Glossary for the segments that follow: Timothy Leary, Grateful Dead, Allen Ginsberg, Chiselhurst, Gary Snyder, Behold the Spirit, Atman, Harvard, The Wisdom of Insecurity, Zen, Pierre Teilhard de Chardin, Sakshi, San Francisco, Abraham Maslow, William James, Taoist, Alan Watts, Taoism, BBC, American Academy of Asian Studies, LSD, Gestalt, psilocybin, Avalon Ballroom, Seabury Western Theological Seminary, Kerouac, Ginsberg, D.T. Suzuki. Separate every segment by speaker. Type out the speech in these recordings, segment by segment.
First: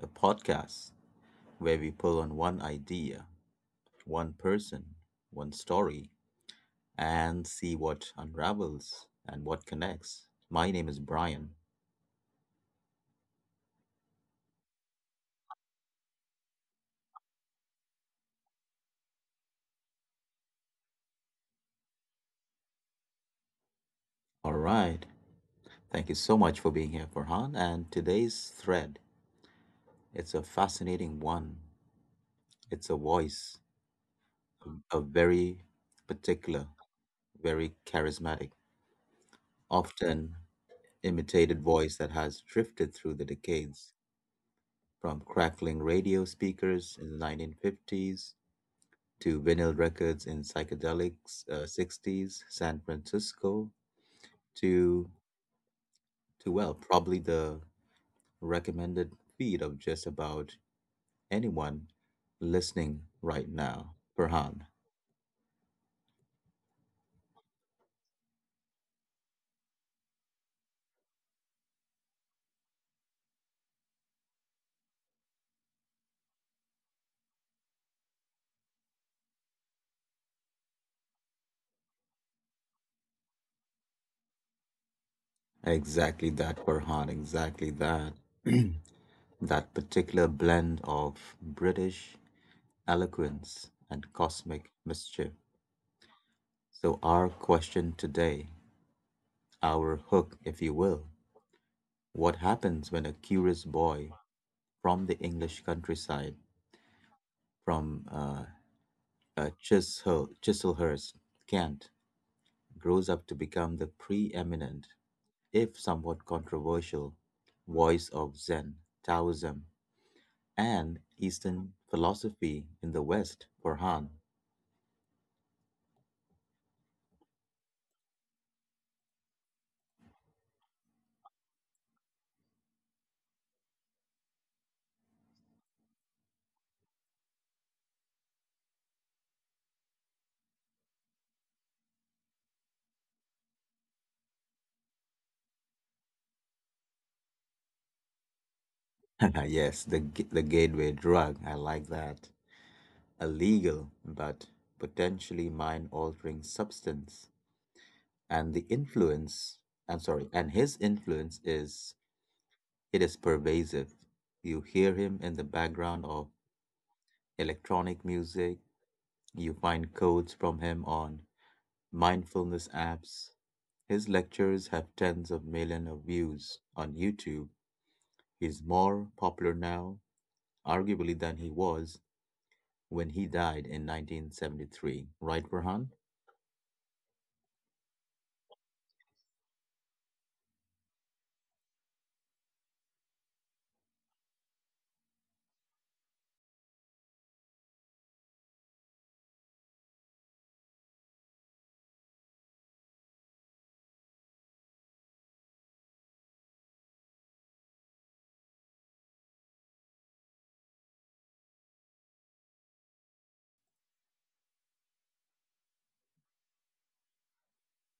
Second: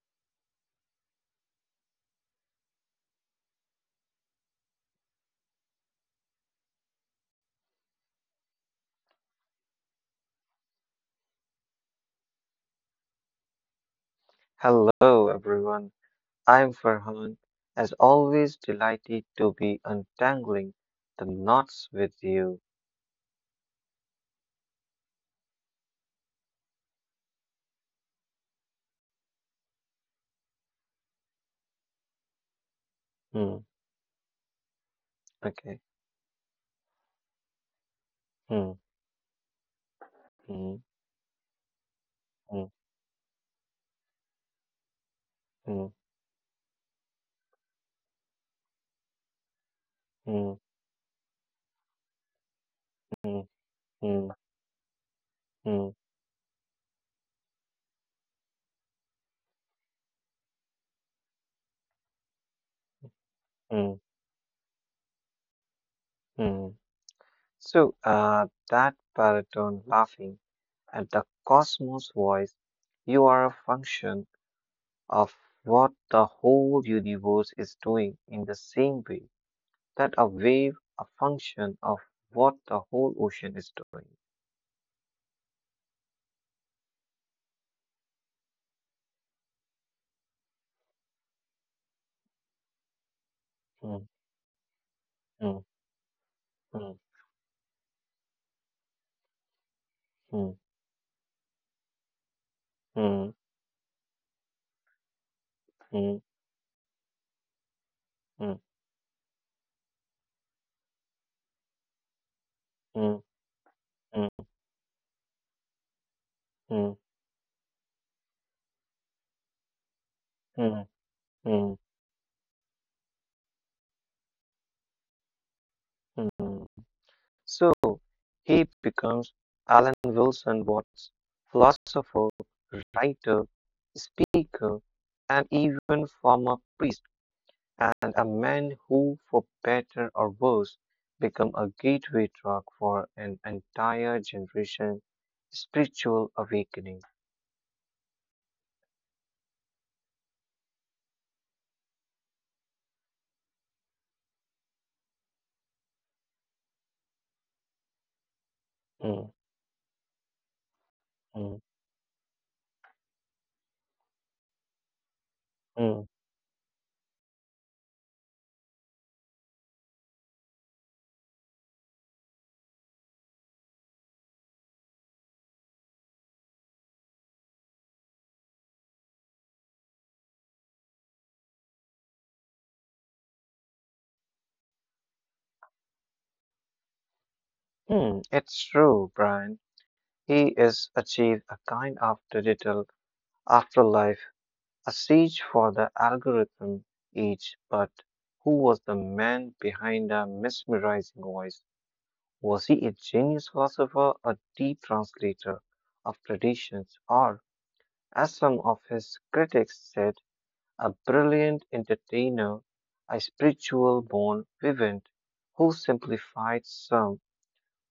Speaker 1: a podcast where we pull on one idea, one person, one story, and see what unravels and what connects. My name is Brian.
Speaker 2: Hello, everyone. I'm Farhan. As always, delighted to be untangling the knots with you.
Speaker 1: All right. Thank you so much for being here, Farhan. And today's thread, it's a fascinating one. It's a voice,
Speaker 2: Hmm.
Speaker 1: a very
Speaker 2: Okay.
Speaker 1: particular, very charismatic,
Speaker 2: Hmm.
Speaker 1: often
Speaker 2: Hmm.
Speaker 1: imitated voice that has drifted
Speaker 2: Hmm.
Speaker 1: through the decades, from crackling
Speaker 2: Hmm.
Speaker 1: radio speakers in the 1950s to vinyl records in
Speaker 2: Hmm.
Speaker 1: psychedelic 60s, San Francisco,
Speaker 2: Hmm. Hmm.
Speaker 1: to
Speaker 2: Hmm.
Speaker 1: well, probably the recommended feed of just about anyone listening right now,
Speaker 2: Hmm.
Speaker 1: Farhan.
Speaker 2: Hmm. So, that baritone laughing at the cosmos voice, you are a function of what the whole universe is doing in the same way that a wave, a function of what the whole ocean is doing.
Speaker 1: Exactly that, Farhan. Exactly that. That particular blend of British eloquence and
Speaker 2: Mm,
Speaker 1: cosmic mischief.
Speaker 2: mm,
Speaker 1: So, our
Speaker 2: mm,
Speaker 1: question today. Our hook, if you will.
Speaker 2: mm,
Speaker 1: What happens when a curious
Speaker 2: mm,
Speaker 1: boy from the English countryside,
Speaker 2: mm,
Speaker 1: from
Speaker 2: mm,
Speaker 1: Chiselhurst, Kent, grows up to
Speaker 2: mm,
Speaker 1: become the preeminent, if somewhat controversial,
Speaker 2: mm,
Speaker 1: voice of Zen, Taoism, and
Speaker 2: mm, mm,
Speaker 1: Eastern
Speaker 2: mm,
Speaker 1: philosophy in the West, for Han?
Speaker 2: mm. So he becomes Alan Wilson Watts, philosopher, writer, speaker, and even former priest, and a man who, for better or worse, became a gateway drug for an entire generation spiritual awakening.
Speaker 1: Yes, the gateway drug. I like that. A legal but potentially mind altering substance, and the influence
Speaker 2: Mm,
Speaker 1: I'm sorry and his influence
Speaker 2: mm,
Speaker 1: is pervasive. You hear him in the background of
Speaker 2: mm,
Speaker 1: electronic music. You find quotes from him on mindfulness apps. His lectures have tens of millions of views on YouTube. He's more popular now, arguably, than he was when he died in 1973, right, Rahan?
Speaker 2: mm. It's true, Brian. He is achieved a kind of digital afterlife, a siege for the algorithm age. But who was the man behind the mesmerizing voice? Was he a genius philosopher, a deep translator of traditions, or, as some of his critics said, a brilliant entertainer, a spiritual born vivant who simplified some?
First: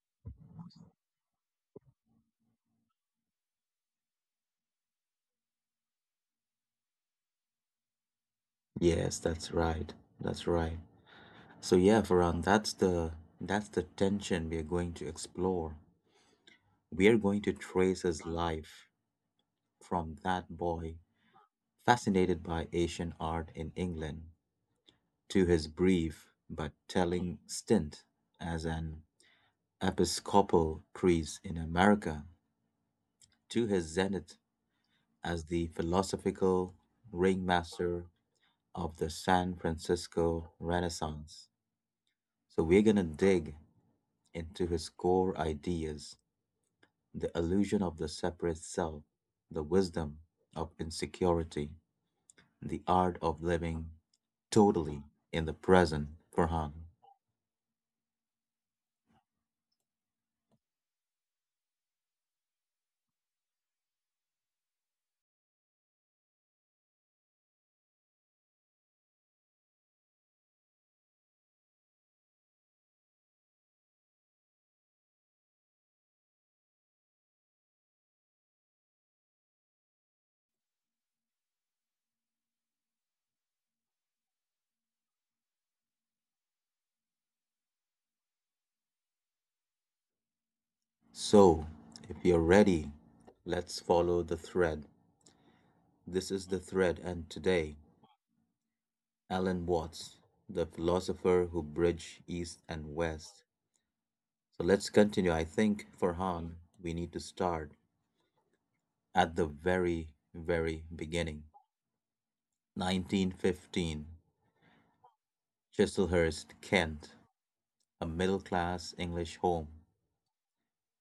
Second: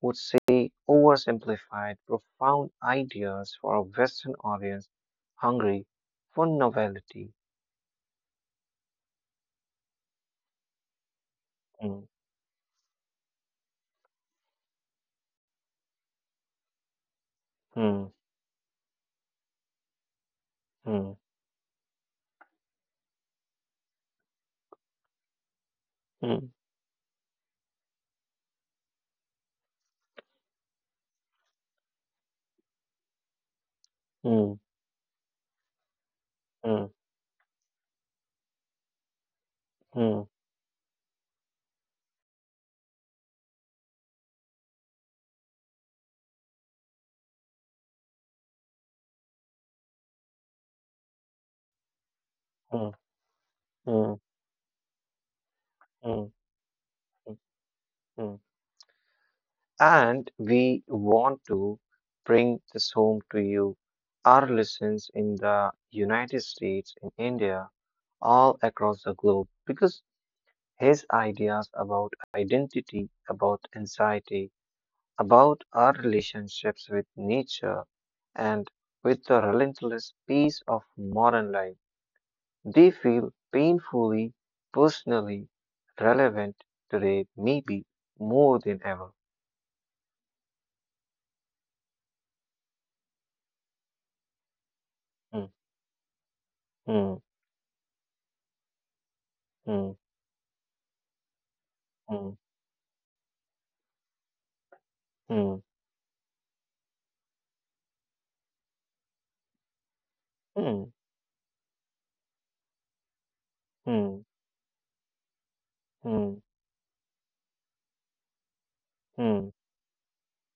Speaker 2: Would say oversimplified, profound ideas for a Western audience hungry for novelty.
Speaker 1: Yes, that's right. That's right. So, yeah,
Speaker 2: Mm,
Speaker 1: Farhan, that's the tension we are going to explore. We are going to trace
Speaker 2: mm,
Speaker 1: his life from that boy
Speaker 2: mm,
Speaker 1: fascinated by Asian art in England, to his brief
Speaker 2: mm,
Speaker 1: but telling stint as an Episcopal priest in America, to his zenith
Speaker 2: mm,
Speaker 1: as the philosophical
Speaker 2: mm,
Speaker 1: ringmaster of the San
Speaker 2: mm,
Speaker 1: Francisco Renaissance. So we're going to dig into his core ideas: the illusion of the separate self, the wisdom of insecurity, the art
Speaker 2: mm,
Speaker 1: of living
Speaker 2: mm,
Speaker 1: totally in the present,
Speaker 2: mm,
Speaker 1: Farhan.
Speaker 2: mm, mm. And we want to bring this home to you, our listeners in the United States, in India, all across the globe, because his ideas about identity, about anxiety, about our relationships with nature and with the relentless pace of modern life. They feel painfully, personally relevant today, maybe more than ever.
Speaker 1: So, if you're ready, let's follow the thread.
Speaker 2: Hmm,
Speaker 1: This is the thread,
Speaker 2: hmm,
Speaker 1: and today, Alan
Speaker 2: hmm,
Speaker 1: Watts, the philosopher who bridged
Speaker 2: hmm,
Speaker 1: East and West. So, let's continue. I
Speaker 2: hmm,
Speaker 1: think, Farhan, we need to start at the very, very
Speaker 2: hmm,
Speaker 1: beginning. 1915,
Speaker 2: hmm,
Speaker 1: Chiselhurst,
Speaker 2: hmm,
Speaker 1: Kent, a middle class English home,
Speaker 2: hmm,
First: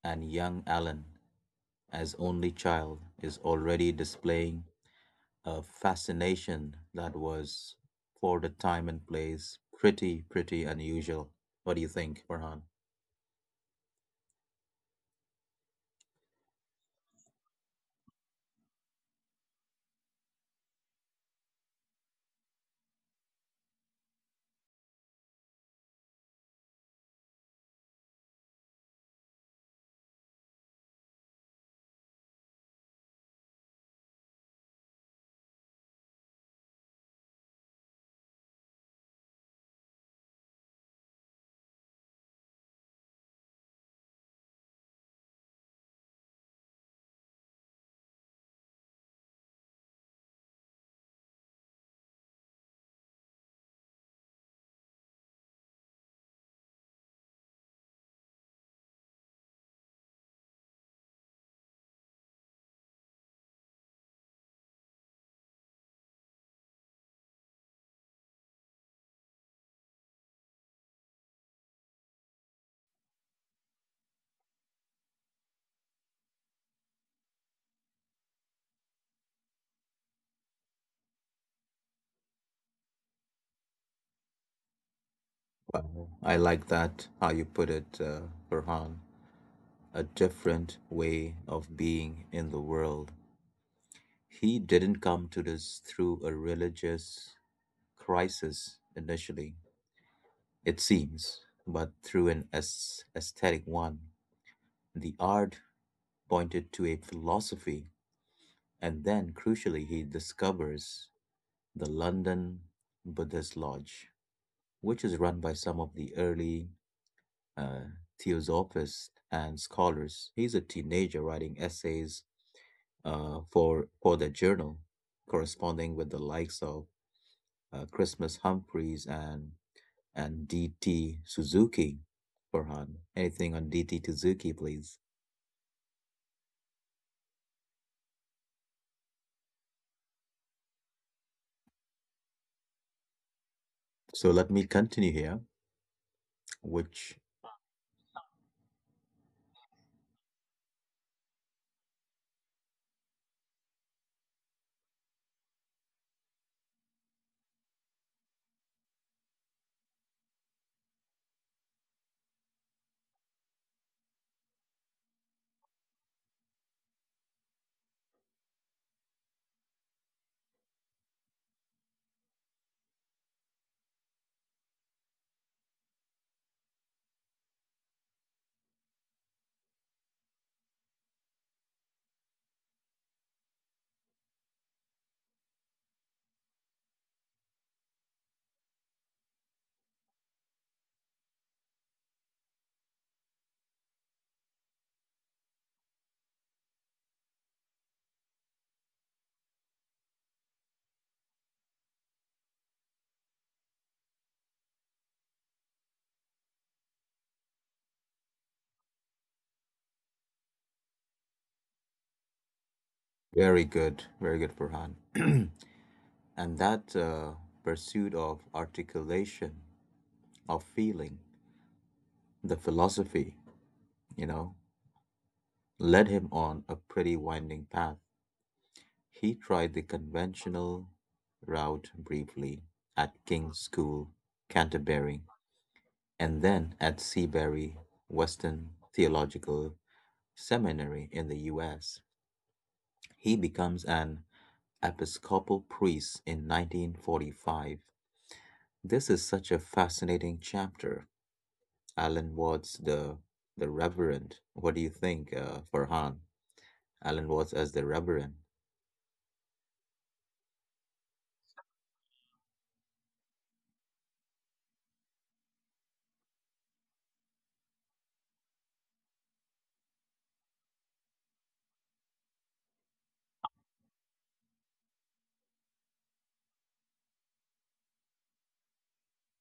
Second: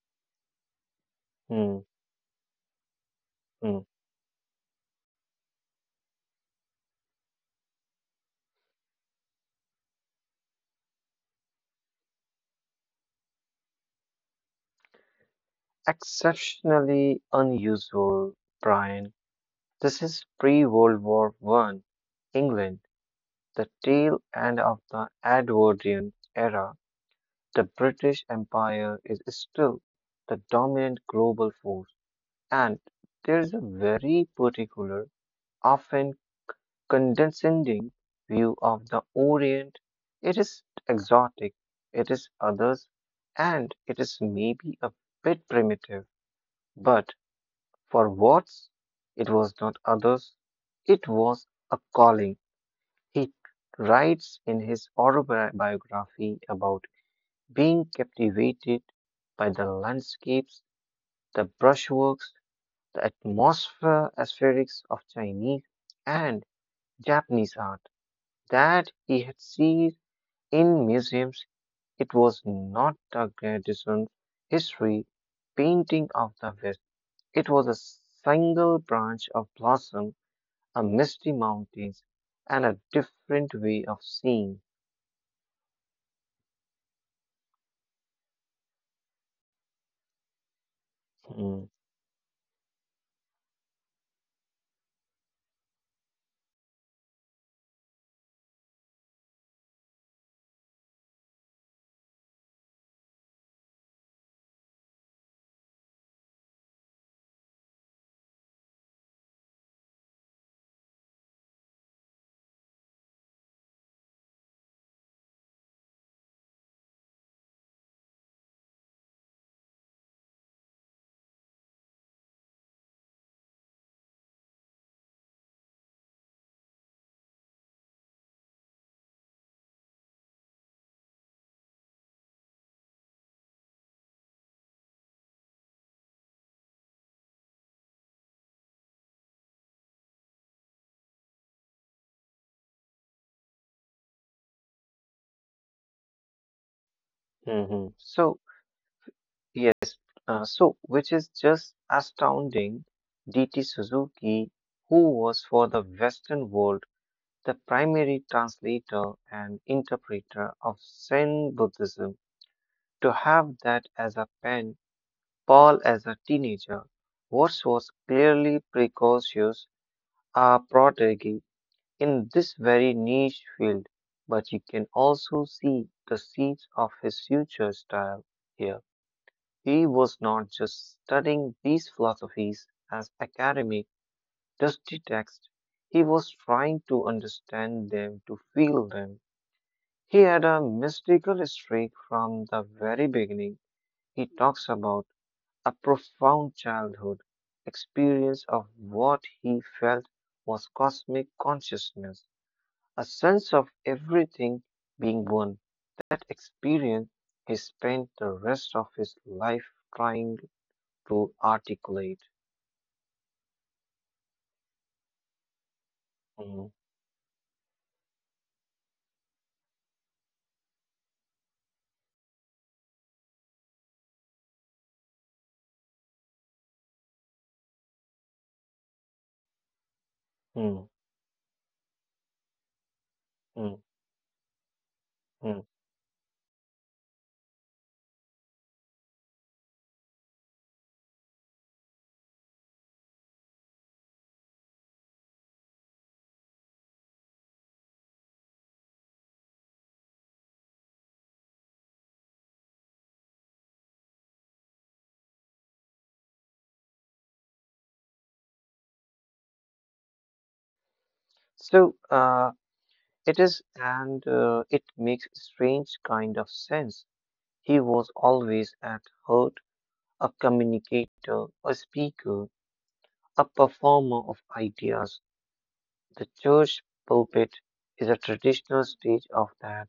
Speaker 1: and young Alan,
Speaker 2: hmm,
Speaker 1: as only child, is
Speaker 2: hmm.
Speaker 1: already displaying a fascination that was, for the time and place, pretty, pretty unusual. What do you think, Farhan?
Speaker 2: Exceptionally unusual, Brian. This is pre-World War One England, the tail end of the Edwardian era. The British Empire is still the dominant global force, and there is a very particular, often condescending view of the Orient. It is exotic, it is others, and it is maybe a bit primitive, but for Watts, it was not others, it was a calling. He writes in his autobiography about being captivated by the landscapes, the brushworks, the atmosphere aesthetics of Chinese and Japanese art that he had seen in museums. It was not the Grandison history painting of the West. It was a single branch of blossom, a misty mountains, and a different way of seeing.
Speaker 1: I like that, how you put it, Farhan. A different
Speaker 2: Mhm,
Speaker 1: way of being in the world. He didn't come to this through a religious crisis initially, it seems, but through an aesthetic one. The art pointed to a philosophy, and then, crucially, he discovers the London Buddhist Lodge, which is run by some of the early uh, theosophists and scholars. He's a teenager writing essays for the journal, corresponding with the likes of Christmas Humphreys and, D.T. Suzuki. Farhan, anything on D.T. Suzuki, please? So let me continue here, which.
Speaker 2: mhm. So, yes. So, which is just astounding, D.T. Suzuki, who was for the Western world the primary translator and interpreter of Zen Buddhism, to have that as a pen, Paul as a teenager. Watts was clearly precocious, a prodigy in this very niche field, but you can also see the seeds of his future style here. He was not just studying these philosophies as academic, dusty texts, he was trying to understand them, to feel them. He had a mystical streak from the very beginning. He talks about a profound childhood experience of what he felt was cosmic consciousness, a sense of everything being one. That experience he spent the rest of his life trying to articulate.
Speaker 1: Very good, very good, Farhan.
Speaker 2: Mm,
Speaker 1: And that pursuit of articulation, of feeling, the philosophy, you know, led him on a pretty winding path. He tried the
Speaker 2: mm,
Speaker 1: conventional route briefly at
Speaker 2: mm,
Speaker 1: King's School,
Speaker 2: mm.
Speaker 1: Canterbury, and then at Seabury Western Theological Seminary in the US. He becomes an Episcopal priest in 1945. This is such a fascinating chapter. Alan Watts, the Reverend. What do you think, Farhan? Alan Watts as the Reverend.
Speaker 2: So it is, and it makes strange kind of sense. He was always at heart a communicator, a speaker, a performer of ideas. The church pulpit is a traditional stage of that,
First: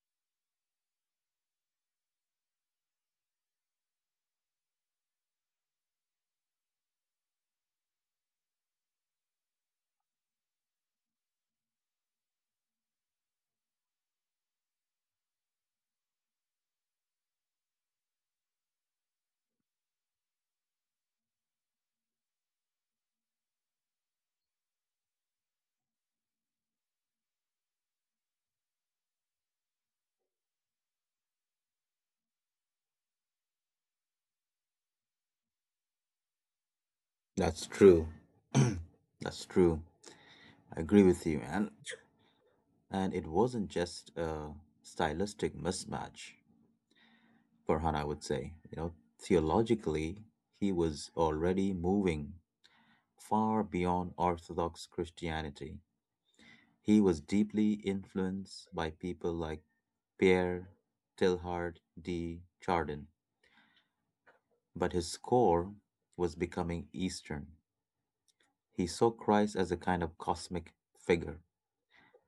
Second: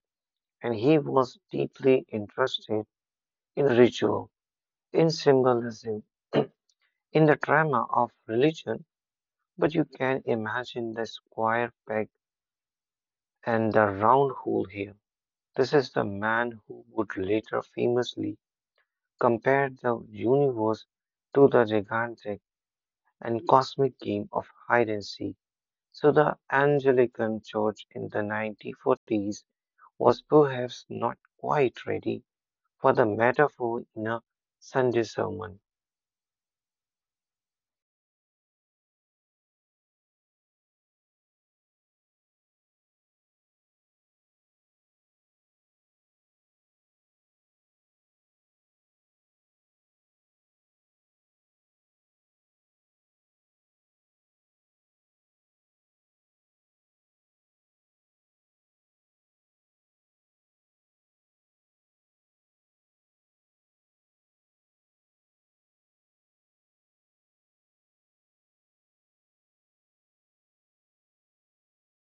Speaker 2: and he was deeply interested in ritual, in symbolism, in the drama of religion. But you can imagine the square peg and the round hole here. This is the man who would later famously compare the universe to the gigantic and cosmic game of hide and seek. So, the Anglican Church in the 1940s was perhaps not quite ready for the metaphor in a Sunday sermon.
Speaker 1: That's true. That's true. I agree with you. and it wasn't just a stylistic mismatch. Farhan, I would say, theologically, he was already moving far beyond Orthodox Christianity. He was deeply influenced by people like Pierre Teilhard de Chardin, but his score was becoming Eastern. He saw Christ as a kind of cosmic figure,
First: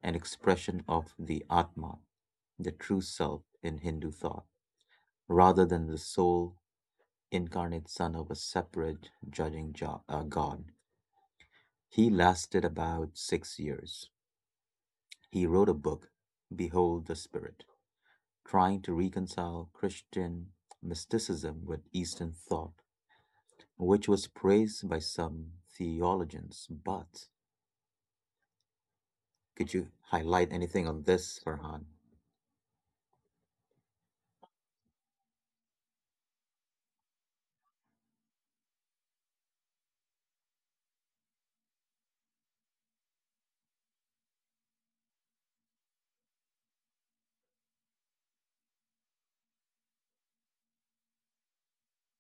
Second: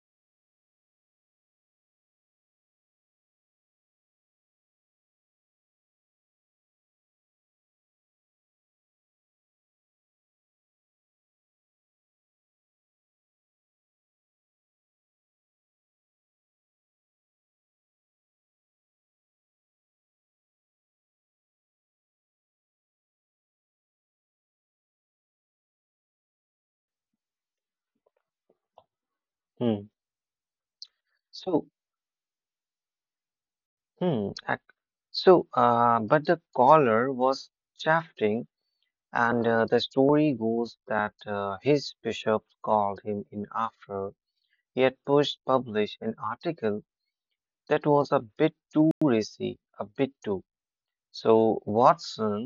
Speaker 1: an expression of the Atman, the true self in Hindu thought, rather than the sole incarnate son of a separate judging God. He lasted about 6 years. He wrote a book, Behold the Spirit, trying to reconcile Christian mysticism with Eastern thought, which was praised by some theologians. But could
Speaker 2: Hmm.
Speaker 1: you highlight anything on this,
Speaker 2: So,
Speaker 1: Farhan?
Speaker 2: hmm, ac- but the caller was shafting. And the story goes that his bishop called him in after he had pushed publish an article that was a bit too racy, a bit too. So Watson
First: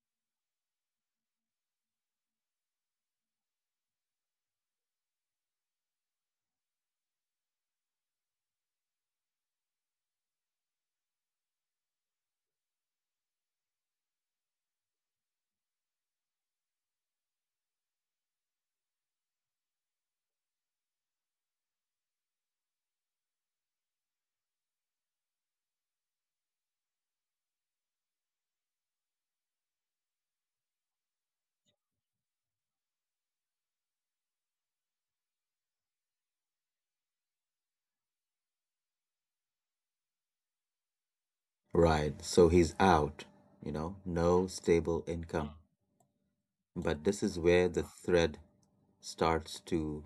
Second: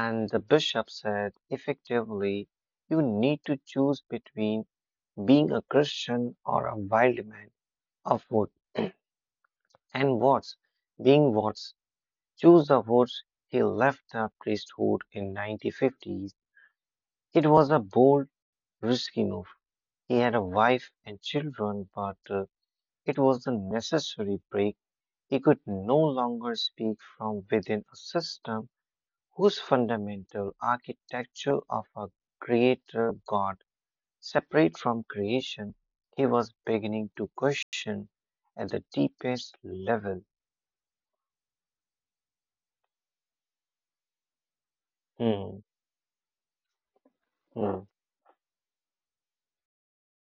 Speaker 2: and the bishop said effectively, you need to choose between being a Christian or a wild man of wood. And Watts, being Watts, chose the woods. He left the priesthood in 1950s. It was a bold, risky move. He had a wife and children, but it was a necessary break. He could no longer speak from within a system whose fundamental architecture of a creator God separate from creation. He was beginning to question at the deepest level.
Speaker 1: Right, so he's out, no stable
Speaker 2: Hmm,
Speaker 1: income. But this is
Speaker 2: hmm,
Speaker 1: where the thread starts to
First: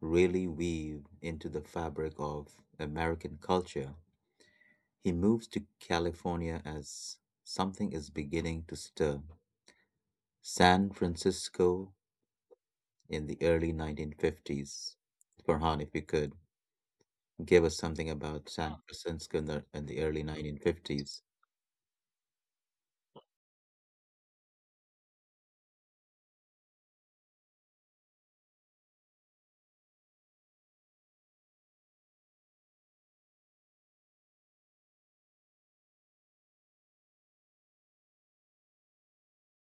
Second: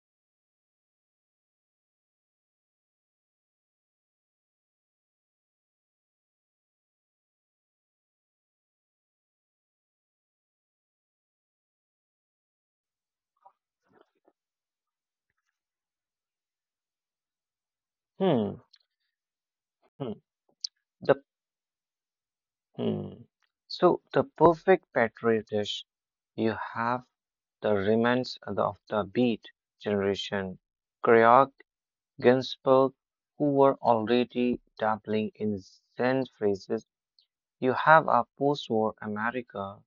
Speaker 1: really weave into the fabric of American culture. He moves to California as something is beginning to stir. San Francisco in the early 1950s. Farhan, if you could give us something about
Speaker 2: hmm,
Speaker 1: Francisco in the
Speaker 2: hmm.
Speaker 1: early
Speaker 2: The
Speaker 1: 1950s.
Speaker 2: Hmm. So the perfect patri dish you have the remnants of the Beat generation, Kerouac, Ginsberg, who were already dabbling in Zen phrases. You have a post-war America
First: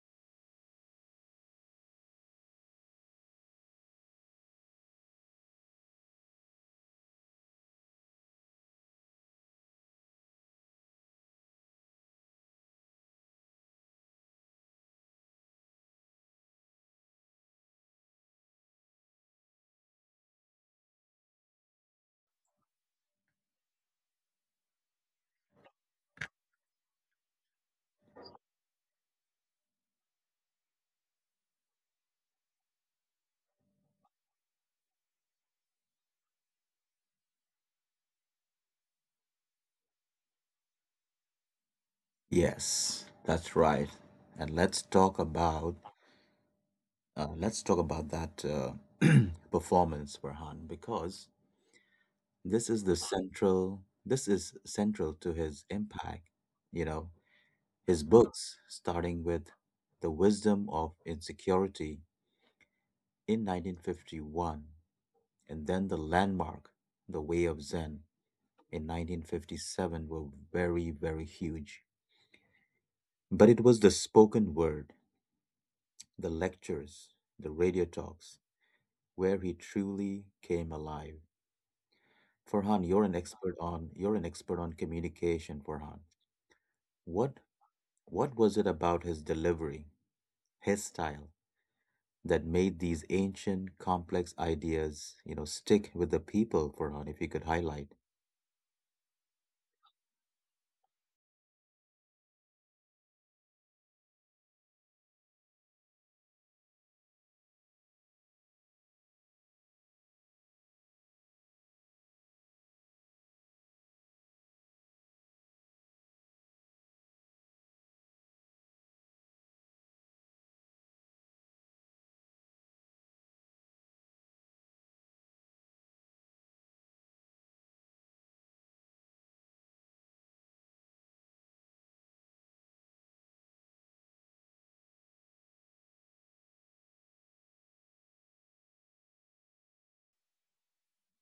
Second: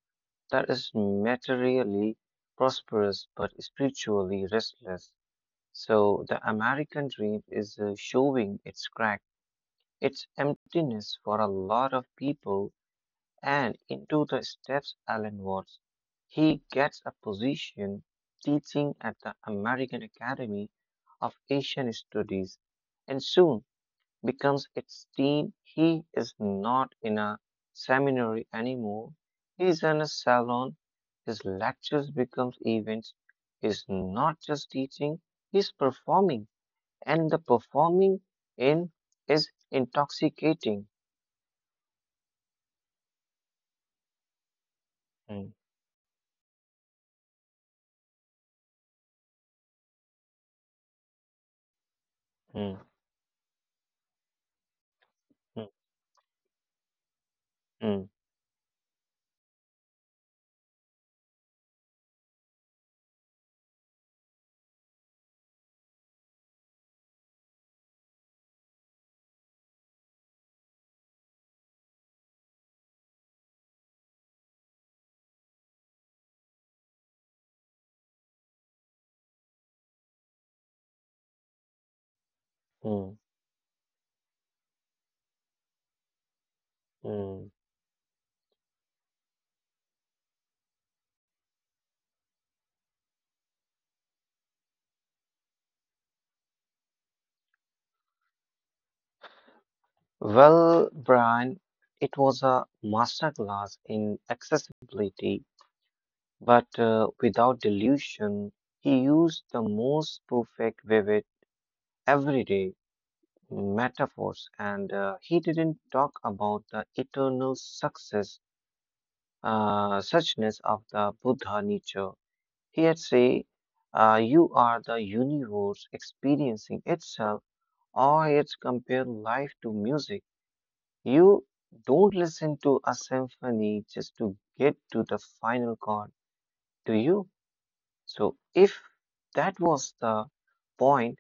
Speaker 2: that is materially prosperous but spiritually restless. So the American dream is showing its crack, its emptiness for a lot of people and into the steps Allen Watts. He gets a position teaching at the American Academy of Asian Studies and soon becomes its dean. He is not in a seminary anymore. He's in a salon. His lectures become events. He's not just teaching, he's performing. And the performing in is intoxicating.
Speaker 1: Yes, that's right. And let's talk
Speaker 2: Mm,
Speaker 1: about that performance, Farhan, because this is
Speaker 2: mm,
Speaker 1: the central this is central to his
Speaker 2: mm,
Speaker 1: impact. You know,
Speaker 2: mm,
Speaker 1: his
Speaker 2: mm.
Speaker 1: books, starting with The Wisdom of Insecurity in 1951, and then the landmark, The Way of Zen in 1957, were very, very huge. But it was the spoken word, the lectures, the radio talks, where he truly came alive. Farhan, you're an
Speaker 2: Mm.
Speaker 1: expert on you're an expert on communication, Farhan. what
Speaker 2: Mm.
Speaker 1: What was it about his delivery, his style, that made these ancient, complex ideas, stick with the people, Farhan, if you could highlight?
Speaker 2: Well, Brian, it was a masterclass in accessibility, but without delusion, he used the most perfect, vivid, everyday metaphors, and he didn't talk about the eternal success, suchness of the Buddha nature. He had say, "You are the universe experiencing itself, or it's compared life to music." You don't listen to a symphony just to get to the final chord, do you? So, if that was the point,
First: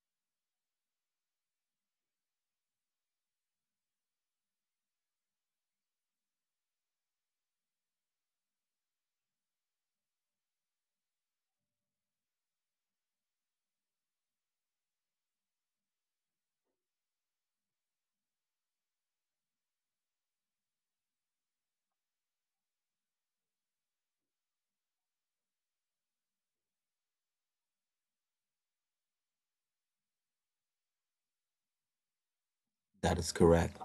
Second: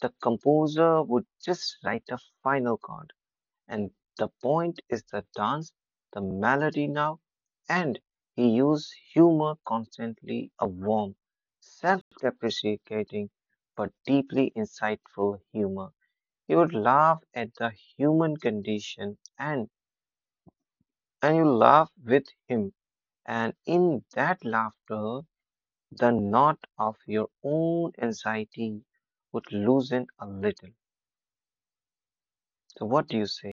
Speaker 2: the composer would just write a final chord. And the point is the dance, the melody now, and he used humor constantly, a warm, self depreciating, but deeply insightful humor. He would laugh at the human condition and you laugh with him. And in that laughter, the knot of your own anxiety would loosen a little. So,
Speaker 1: That
Speaker 2: what
Speaker 1: is
Speaker 2: do you
Speaker 1: correct.
Speaker 2: say?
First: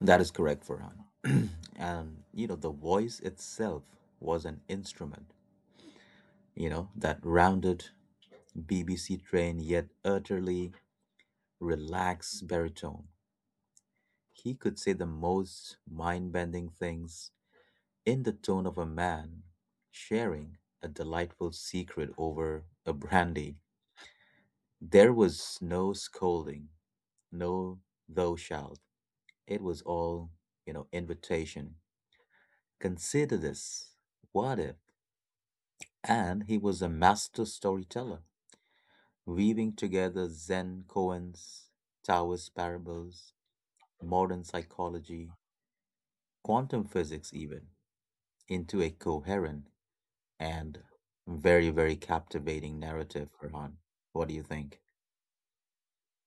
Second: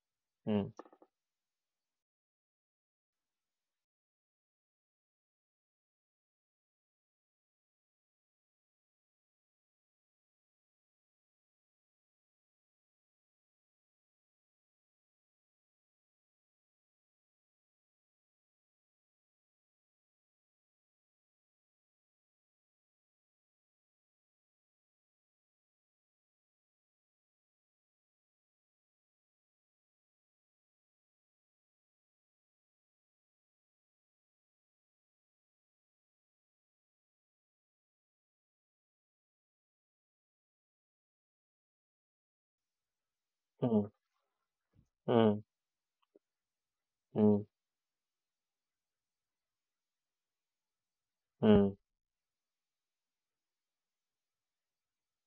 Speaker 1: That is correct,
Speaker 2: Hmm,
Speaker 1: Farhan. And the voice itself was an instrument, that rounded, BBC trained, yet utterly relaxed baritone. He could say the most mind bending things in the tone of a man sharing a delightful secret over a brandy. There was no scolding, no thou shalt. It was all, invitation. Consider this. What if? And he was a master storyteller, weaving together Zen koans, Taoist parables, modern
Speaker 2: hmm,
Speaker 1: psychology,
Speaker 2: hmm,
Speaker 1: quantum physics, even,
Speaker 2: hmm,
Speaker 1: into a coherent and very, very
Speaker 2: hmm,
Speaker 1: captivating narrative, Farhan. What do you think?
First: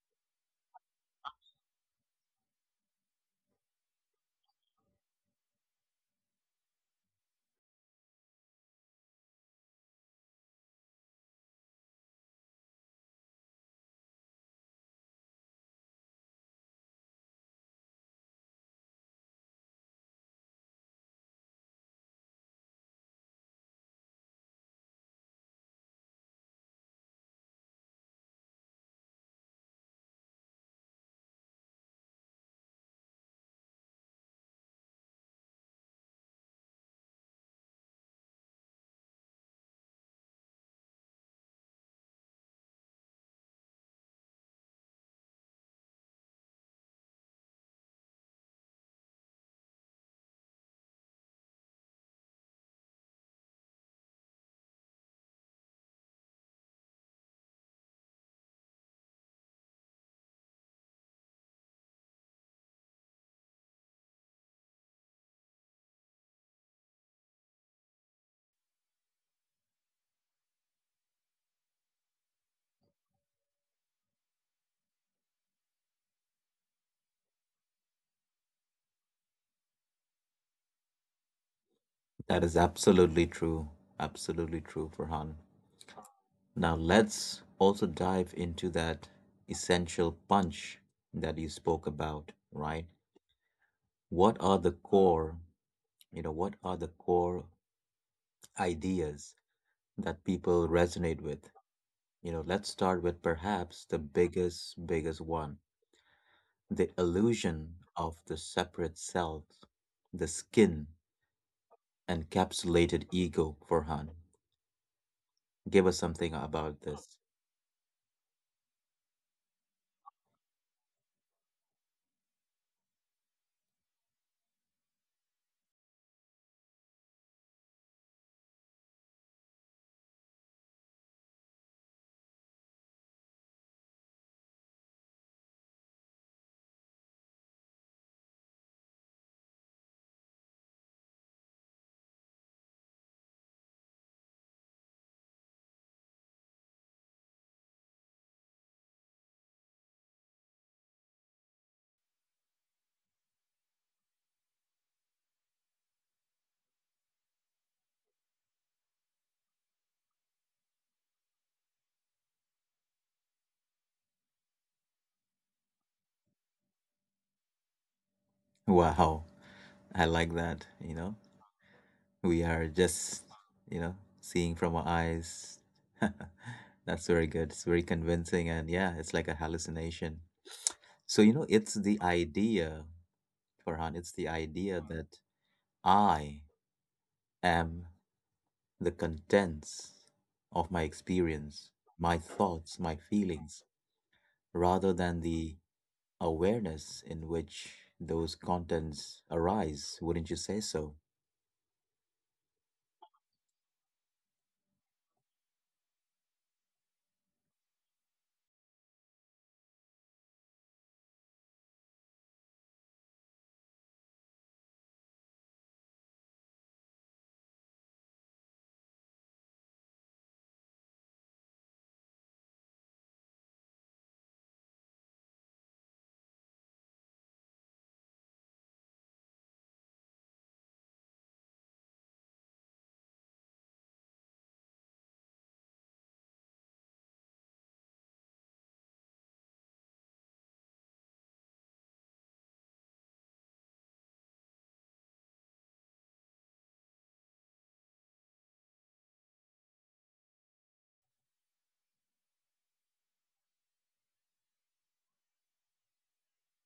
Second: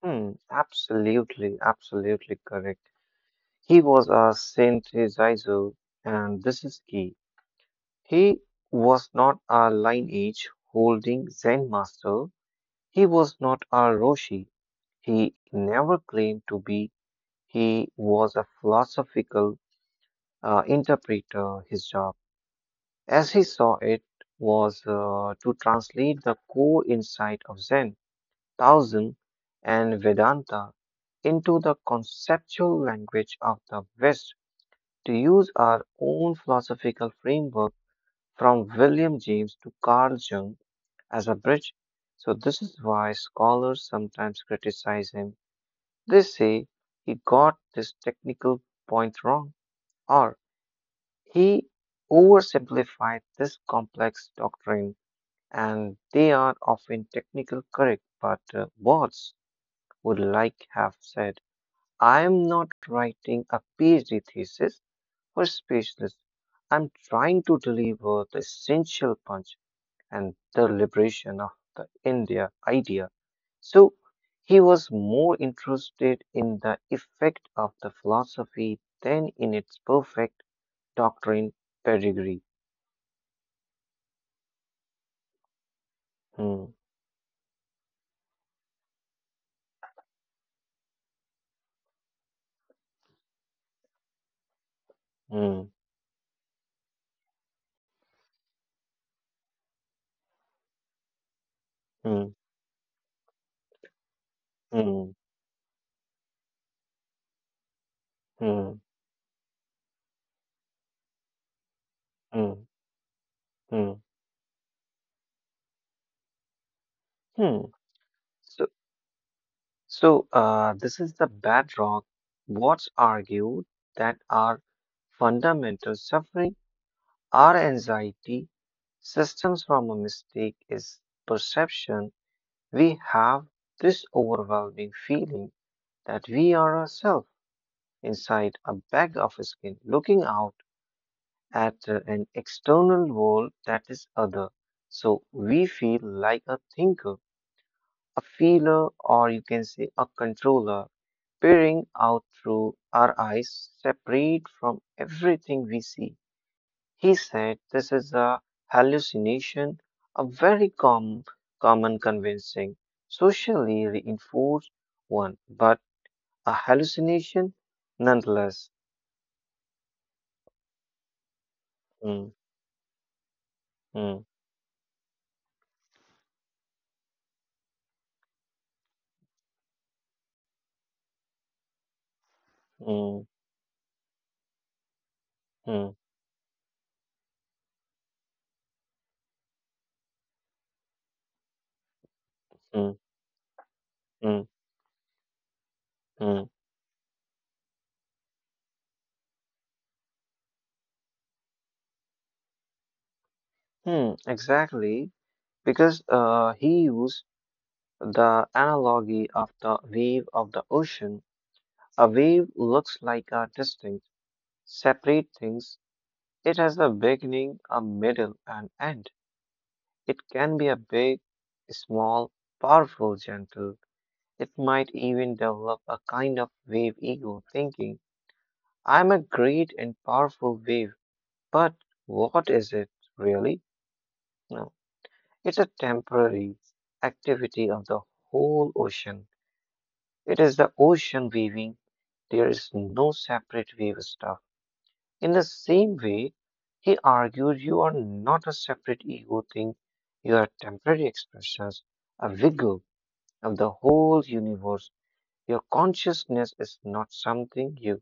Speaker 2: hmm. Absolutely, absolutely correct. He was a synthesizer, and this is key. He was not a lineage holding Zen master. He was not a Roshi. He never claimed to be. He was a philosophical interpreter. His job, as he saw it, was to translate the core insight of Zen, Taoism, and Vedanta into the conceptual language of the West. To use our own philosophical framework from William James to Carl Jung as a bridge. So, this is why scholars sometimes criticize him. They say he got this technical point wrong. Or he oversimplified this complex doctrine, and they are often technical correct, but Watts would like have said, I am not writing a PhD thesis for specialists. I'm trying to deliver the essential punch and the liberation of the India idea. So he was more interested in the effect of the philosophy than in its perfect doctrine pedigree.
Speaker 1: That is absolutely true. Absolutely true, Farhan.
Speaker 2: Hmm.
Speaker 1: Now let's also dive into that essential punch that you spoke about, right? What are
Speaker 2: Mm,
Speaker 1: the core ideas that people resonate
Speaker 2: mm,
Speaker 1: with? Let's start with perhaps the
Speaker 2: mm,
Speaker 1: biggest, biggest one, the illusion
Speaker 2: mm,
Speaker 1: of the separate self, the skin
Speaker 2: mm,
Speaker 1: encapsulated
Speaker 2: mm,
Speaker 1: ego, Farhan. Give us something about
Speaker 2: hmm.
Speaker 1: this.
Speaker 2: So, so, this is the bedrock. What's argued that our fundamental suffering, our anxiety, systems from a mistake is perception. We have this overwhelming feeling that we are ourselves inside a bag of skin, looking out at an external world that is other. So we feel like a thinker a feeler, or you can say a controller, peering out through our eyes, separate from everything we see. He said this is a hallucination, a very common, convincing, socially reinforced one, but a hallucination nonetheless.
Speaker 1: Wow, I like that. You know,
Speaker 2: Mm,
Speaker 1: we are
Speaker 2: mm,
Speaker 1: just, seeing from our eyes. That's very good. It's very convincing, and, yeah, it's like a hallucination. So, it's the
Speaker 2: mm,
Speaker 1: idea, Farhan. It's the
Speaker 2: mm,
Speaker 1: idea that I am the contents of my experience,
Speaker 2: mm,
Speaker 1: my thoughts, my
Speaker 2: mm,
Speaker 1: feelings, rather than
Speaker 2: mm,
Speaker 1: the awareness in which those contents arise, wouldn't you say so?
Speaker 2: mm, exactly, because he used the analogy of the wave of the ocean. A wave looks like a distinct, separate things. It has a beginning, a middle, and end. It can be a big, small, powerful, gentle. It might even develop a kind of wave ego thinking. I'm a great and powerful wave, but what is it really? No, it's a temporary activity of the whole ocean. It is the ocean waving. There is no separate wave stuff. In the same way, he argued you are not a separate ego thing, you are temporary expressions, a wiggle of the whole universe. Your consciousness is not something you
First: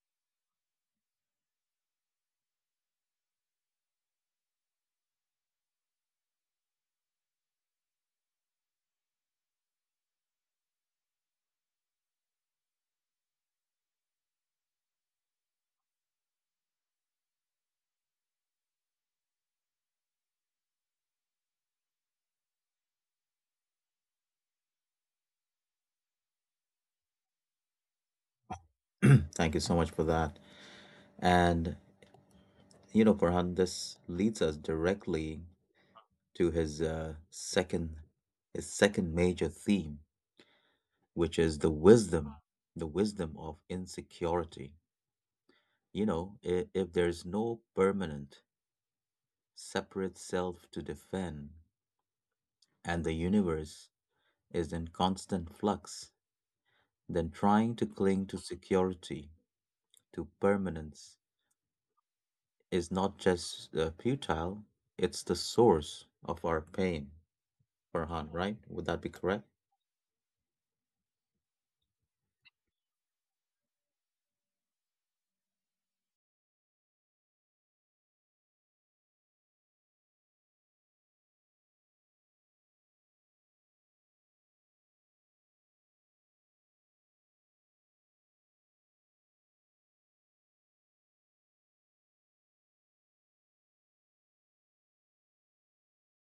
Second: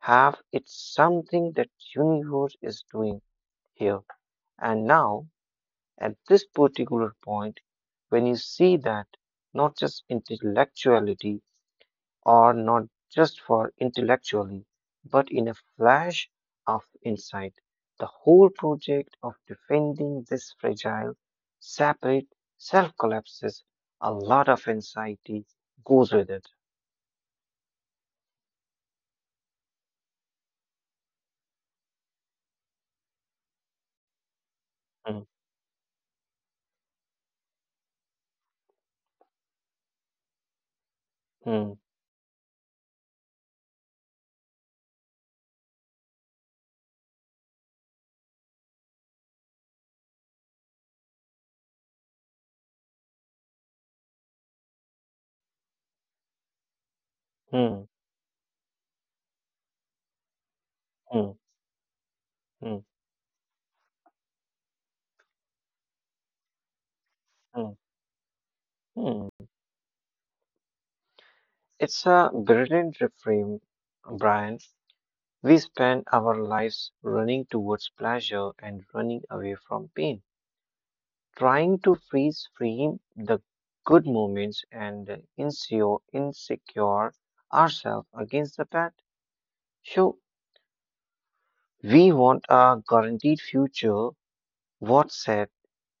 Speaker 2: have, it's something that universe is doing here. And now, at this particular point, when you see that, not just intellectuality, or not just for intellectually, but in a flash of insight. The whole project of defending this fragile, separate self collapses, a lot of anxiety goes with it.
Speaker 1: Thank you so much for that. And, Farhan, this leads us directly
Speaker 2: Mm,
Speaker 1: to his second major theme, which is
Speaker 2: mm,
Speaker 1: the wisdom of insecurity. If there's no permanent, separate self to defend, and the universe is in constant flux, then trying to cling
Speaker 2: mm,
Speaker 1: to security, to permanence,
Speaker 2: mm,
Speaker 1: is
Speaker 2: mm,
Speaker 1: not just futile, it's the source of our pain,
Speaker 2: mm,
Speaker 1: Farhan, right? Would that be correct?
Speaker 2: mm. It's a brilliant reframe, Brian. We spend our lives running towards pleasure and running away from pain, trying to freeze frame the good moments and insecure ourselves against the bad. So we want a guaranteed future. What said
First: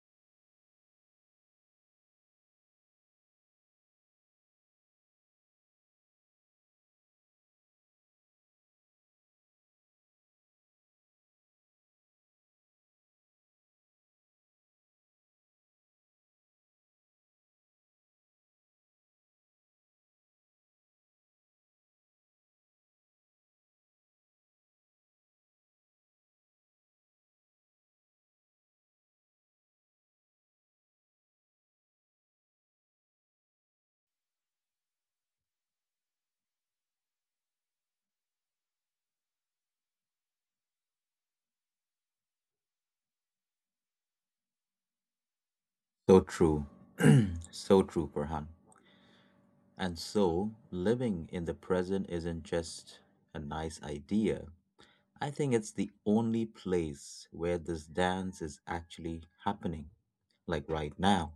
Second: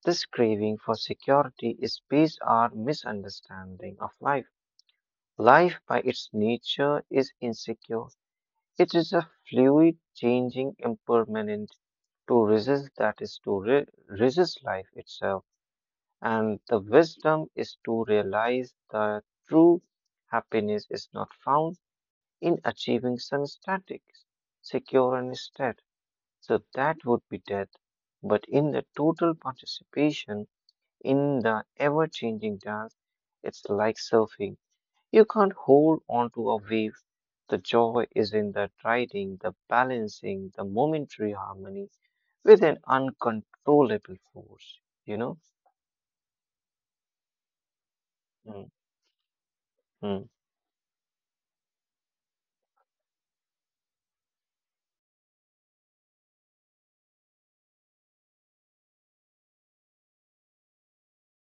Speaker 2: this craving for security is based on misunderstanding of life. Life by its nature is insecure. It is a fluid, changing, impermanent. To resist that is to resist life itself. And the wisdom is to realize that true happiness is not found in achieving some static, secure, and state. So that would be death, but in the total participation in the ever changing dance, it's like surfing. You can't hold on to a wave. The joy is in the riding, the balancing, the momentary harmony with an uncontrollable force, you know?
Speaker 1: So true. So true, Farhan.
Speaker 2: Mm,
Speaker 1: And
Speaker 2: mm,
Speaker 1: so, living in the present isn't just a nice idea. I think it's the only place where this dance is actually happening. Like right now,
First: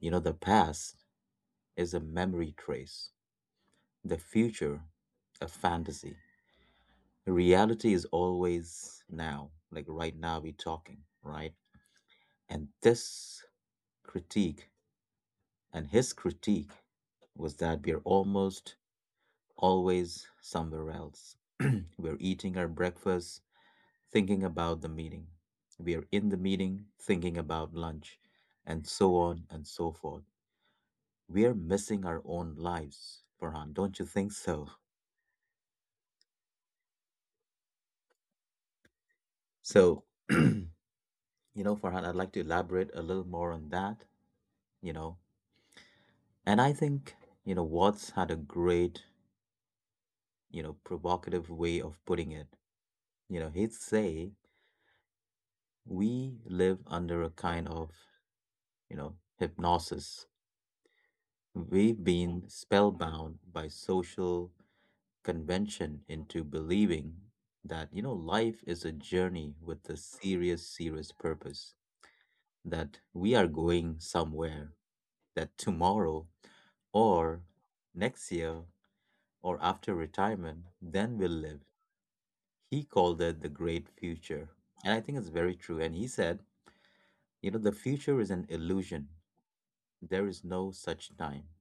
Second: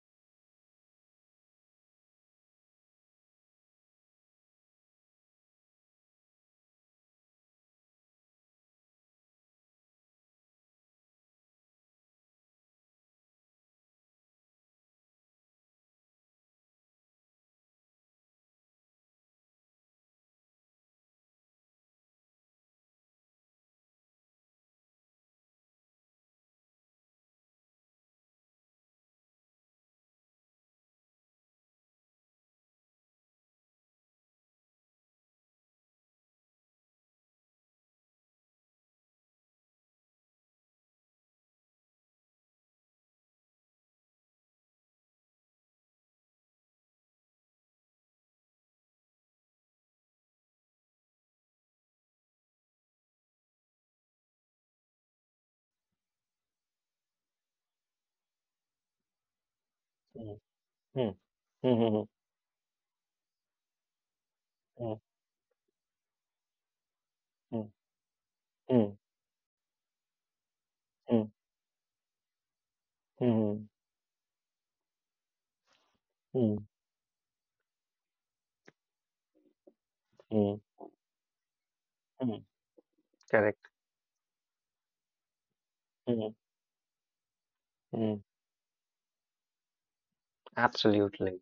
Speaker 1: the past is a memory trace, the future, a fantasy. Reality is always now, like right now we're talking, right? And this critique and his critique was that we're almost always somewhere else. We're eating our breakfast thinking about the meeting, we're in the meeting thinking about lunch, and so on and so forth. We're missing our own lives, Farhan, don't you think so? So, you know farhan, I'd like to elaborate a little more on that you know And I think, Watts had a great, provocative way of putting it. He'd say, we live under a kind of, hypnosis.
Speaker 2: mm, mm.
Speaker 1: We've
Speaker 2: Mhm,
Speaker 1: been spellbound by social
Speaker 2: mhm,
Speaker 1: convention into believing
Speaker 2: mhm,
Speaker 1: that, life is a
Speaker 2: mhm,
Speaker 1: journey with a serious, serious
Speaker 2: mhm,
Speaker 1: purpose, that we
Speaker 2: mhm,
Speaker 1: are
Speaker 2: mhm,
Speaker 1: going somewhere, that tomorrow
Speaker 2: mhm,
Speaker 1: or next year or after retirement,
Speaker 2: mhm,
Speaker 1: then we'll live.
Speaker 2: mhm.
Speaker 1: He called it the
Speaker 2: Correct.
Speaker 1: great future. And I think it's very true. And he said,
Speaker 2: Mhm,
Speaker 1: the future is
Speaker 2: mhm.
Speaker 1: an illusion. There is no such time.
Speaker 2: Absolutely.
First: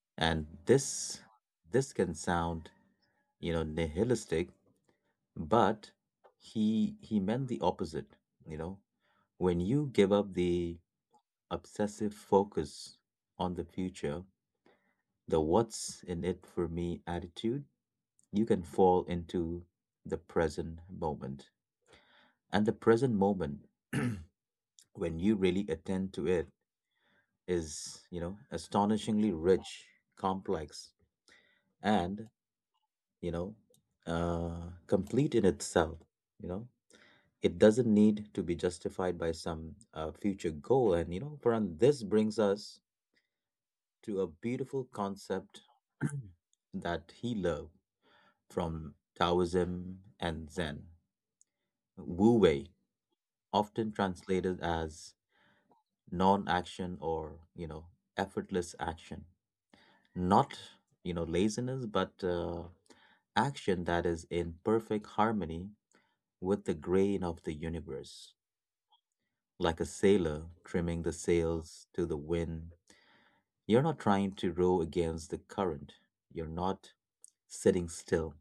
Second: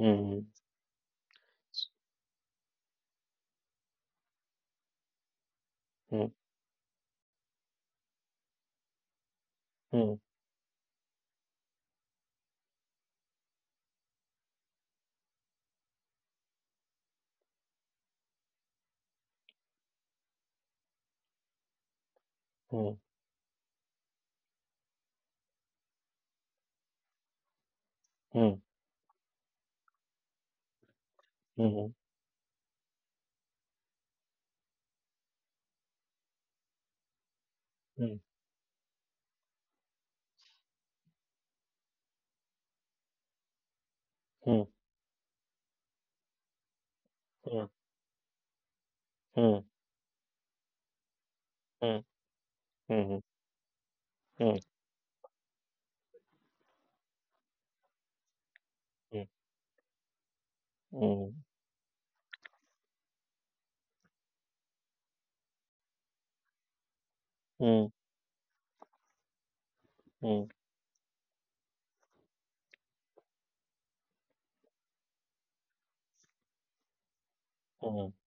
Speaker 2: Mhm,
Speaker 1: And this can sound, nihilistic, but
Speaker 2: mhm,
Speaker 1: he meant the opposite, you know. When you give
Speaker 2: mhm,
Speaker 1: up the obsessive focus on the future, the what's in it for me attitude, you can fall into the present moment. And the present moment, when you really attend to it, is
Speaker 2: mhm,
Speaker 1: astonishingly rich, complex,
Speaker 2: mhm,
Speaker 1: and you know complete in itself. you know it doesn't
Speaker 2: mhm,
Speaker 1: need to be justified by some future goal. And Paran, this brings us to a
Speaker 2: mhm, mhm,
Speaker 1: beautiful concept that he loved
Speaker 2: mhm,
Speaker 1: from Taoism and Zen:
Speaker 2: mhm,
Speaker 1: wu wei,
Speaker 2: mhm,
Speaker 1: often
Speaker 2: mhm, mhm,
Speaker 1: translated
Speaker 2: mhm, mhm,
Speaker 1: as non-action, or effortless action. Not laziness, but action that is in perfect harmony with the grain of the universe, like a sailor
Speaker 2: mhm,
Speaker 1: trimming the sails to the wind. You're not trying to row against the current, you're not sitting
Speaker 2: mhm,
Speaker 1: still,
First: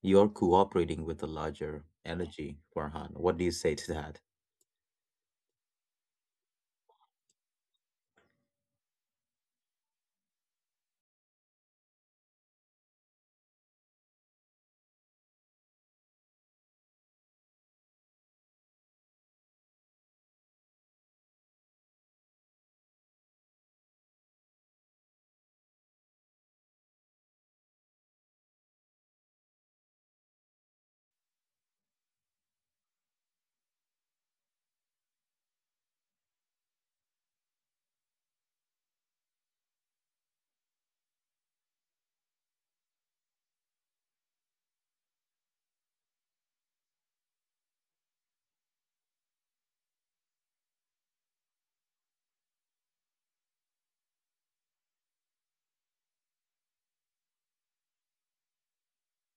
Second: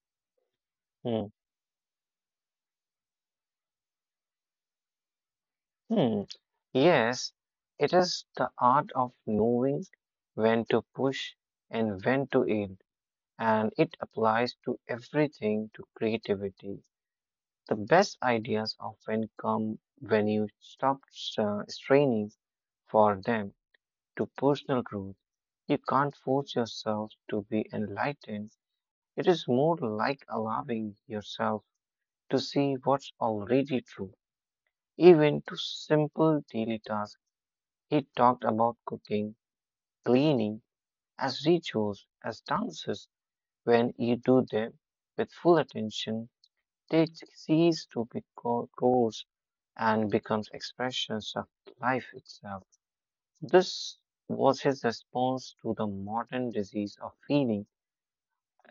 Speaker 1: you're cooperating with the
Speaker 2: mhm,
Speaker 1: larger energy. Farhan, what do you say to that?
Speaker 2: mhm. Yes, it is the art of knowing when to push and when to aid, and it applies to everything to creativity. The best ideas often come when you stop straining for them to personal growth. You can't force yourself to be enlightened. It is more like allowing yourself to see what's already true, even to simple daily tasks. He talked about cooking, cleaning as rituals, as dances. When you do them with full attention, they cease to be codes and becomes expressions of life itself. This was his response to the modern disease of feeling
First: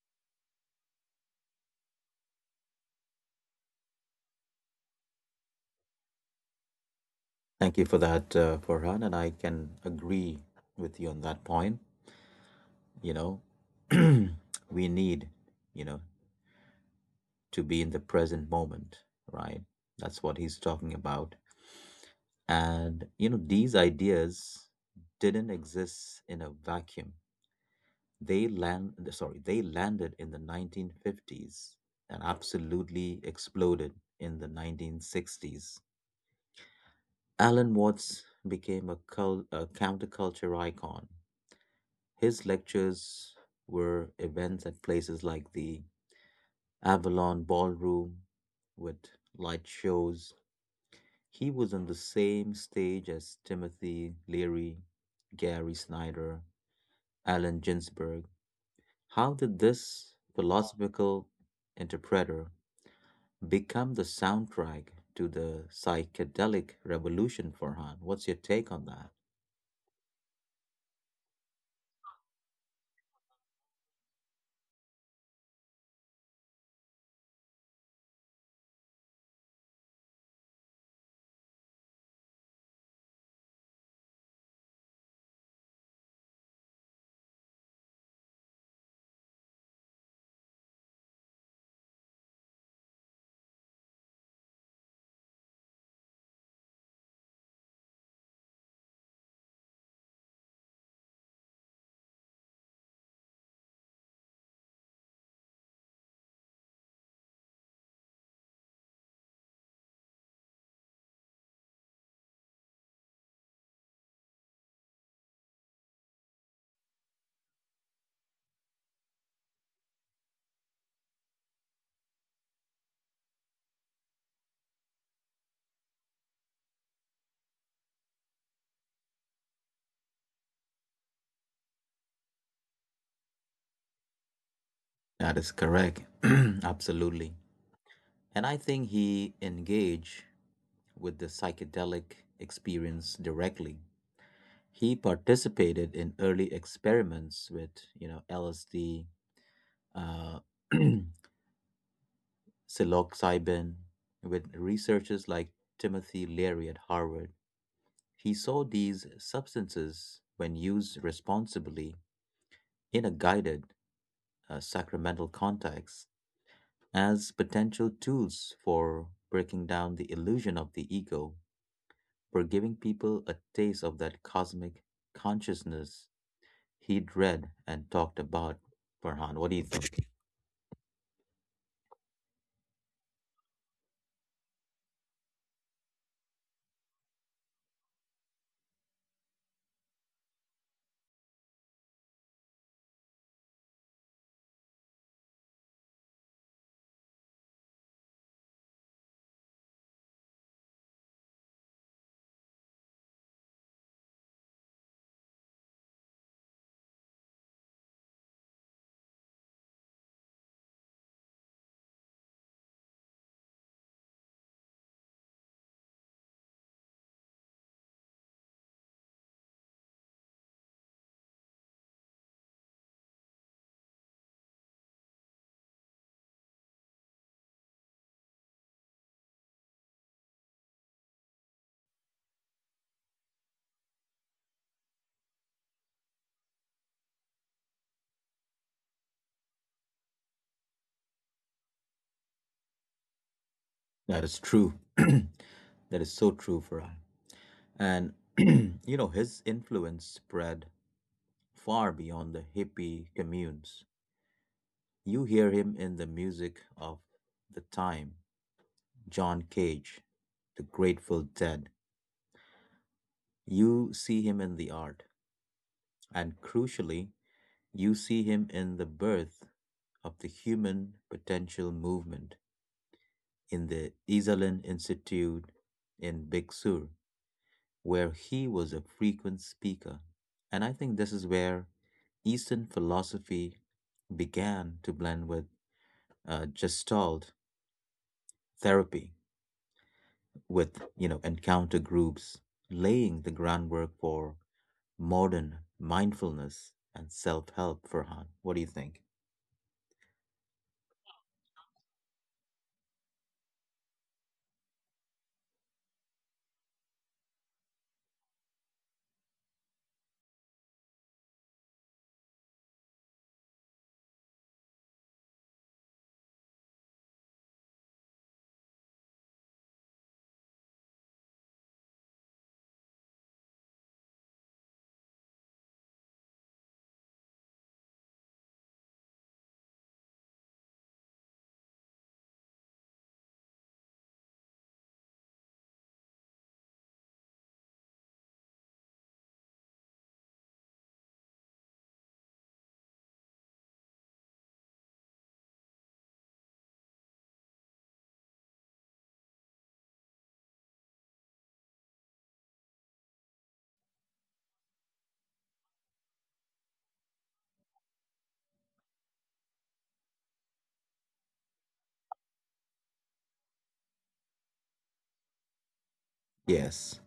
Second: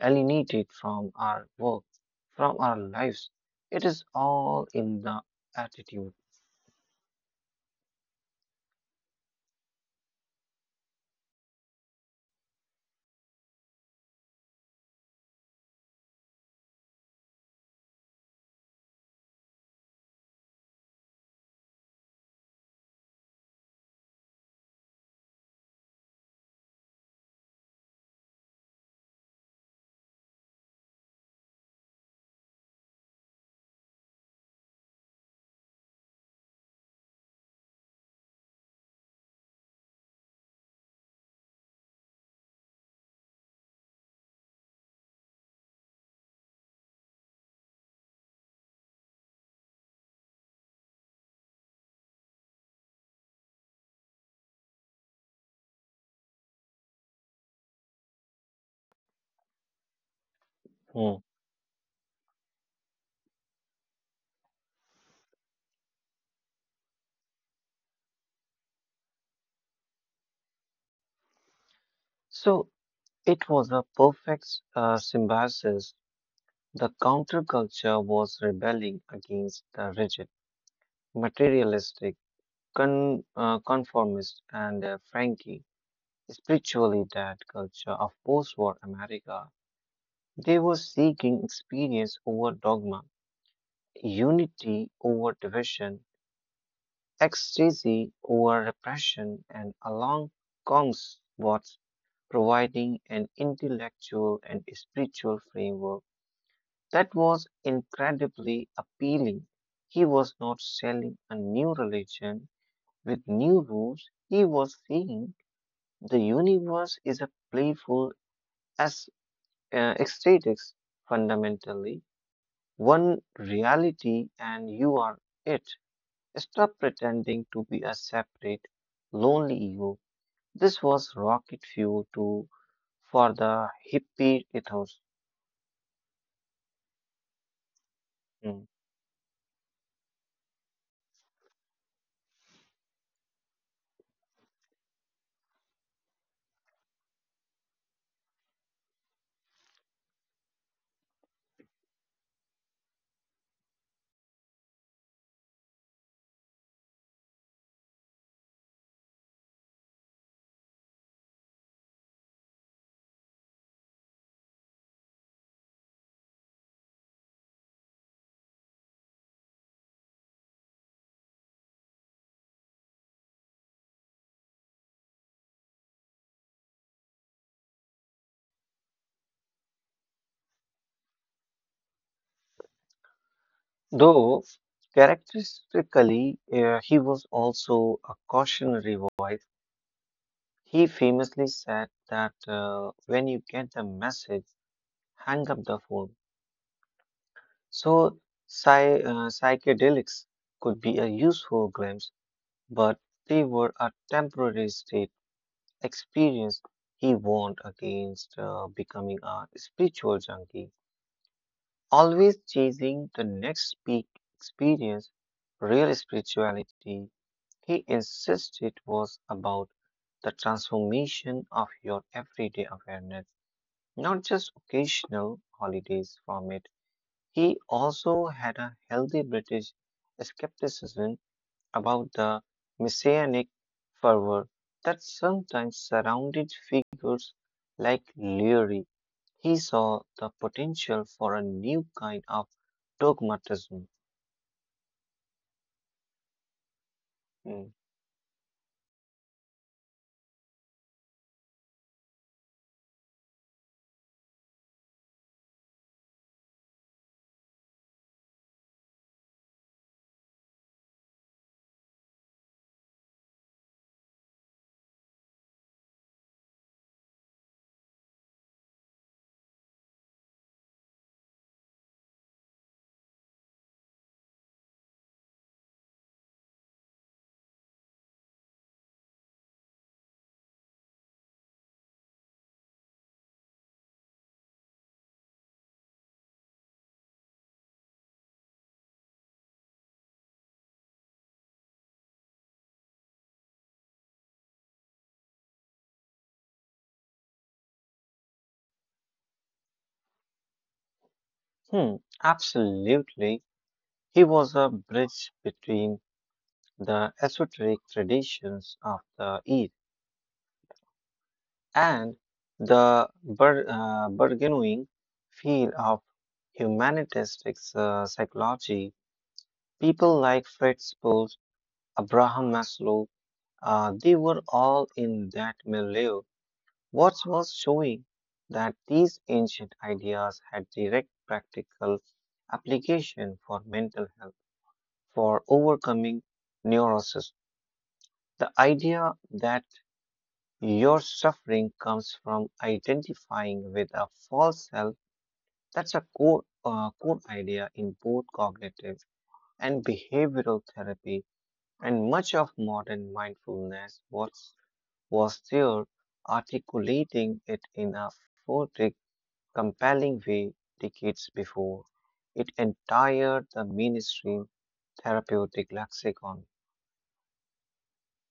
Speaker 2: alienated from our work, from our lives. It is all in the attitude.
Speaker 1: Thank you for that, Farhan, and I can agree with you on that point. you know we need, you know to be in the present moment, right? That's what he's talking about. And, you know, these ideas didn't exist in a vacuum. They landed in the 1950s and absolutely exploded in the 1960s. Alan Watts became a, a counterculture icon. His lectures were events at places like the Avalon Ballroom, with light shows. He was on the same stage as Timothy Leary, Gary Snyder, Allen Ginsberg. How did this
Speaker 2: Hmm.
Speaker 1: philosophical interpreter become the soundtrack to the psychedelic revolution, Farhan? What's your take on that?
Speaker 2: So it was a perfect symbiosis. The counterculture was rebelling against the rigid, materialistic, conformist, and frank spiritually that culture of post-war America. They were seeking experience over dogma, unity over division, ecstasy over repression, and along comes was providing an intellectual and spiritual framework that was incredibly appealing. He was not selling a new religion with new rules. He was saying the universe is a playful aesthetics, fundamentally one reality, and you are it. Stop pretending to be a separate, lonely ego. This was rocket fuel to for the hippie ethos.
Speaker 1: That is correct. Absolutely.
Speaker 2: Mm.
Speaker 1: And I think he engaged with the psychedelic experience directly. He participated in early experiments with, you know, LSD, uh, psilocybin, with researchers like Timothy Leary at Harvard. He saw these substances, when used responsibly in a guided sacramental context, as potential tools for breaking down the illusion of the ego, for giving people a taste of that cosmic consciousness he'd read and talked about. Farhan, what do you think?
Speaker 2: Though characteristically he was also a cautionary voice, he famously said that when you get the message, hang up the phone. So, psychedelics could be a useful glimpse, but they were a temporary state experience, he warned against becoming a spiritual junkie, always chasing the next peak experience. Real spirituality, he insisted, was about the transformation of your everyday awareness, not just occasional holidays from it. He also had a healthy British skepticism about the messianic fervor that sometimes surrounded figures like Leary. He saw the potential for a new kind of dogmatism.
Speaker 1: That is true. That is so
Speaker 2: Mm.
Speaker 1: true, Farhan. And, you know, his influence spread far beyond the hippie communes. You hear him in the music of the time, John Cage, the Grateful Dead. You see him in the art. And crucially, you see him in the birth of the human potential movement, in the Iselin Institute in Big Sur, where he was a frequent speaker. And I think this is where Eastern philosophy began to blend with Gestalt therapy, with encounter groups, laying the groundwork for modern mindfulness and self-help. Farhan, what do you think?
Speaker 2: Hmm, absolutely. He was a bridge between the esoteric traditions of the East and the burgeoning field of humanistic psychology. People like Fritz Perls, Abraham Maslow, they were all in that milieu. What was showing that these ancient ideas had direct practical application for mental health, for overcoming neurosis. The idea that your suffering comes from identifying with a false self. That's a core idea in both cognitive and behavioral therapy, and much of modern mindfulness was there articulating it in a poetic, compelling way decades before. It entered the mainstream therapeutic lexicon.
Speaker 1: Yes,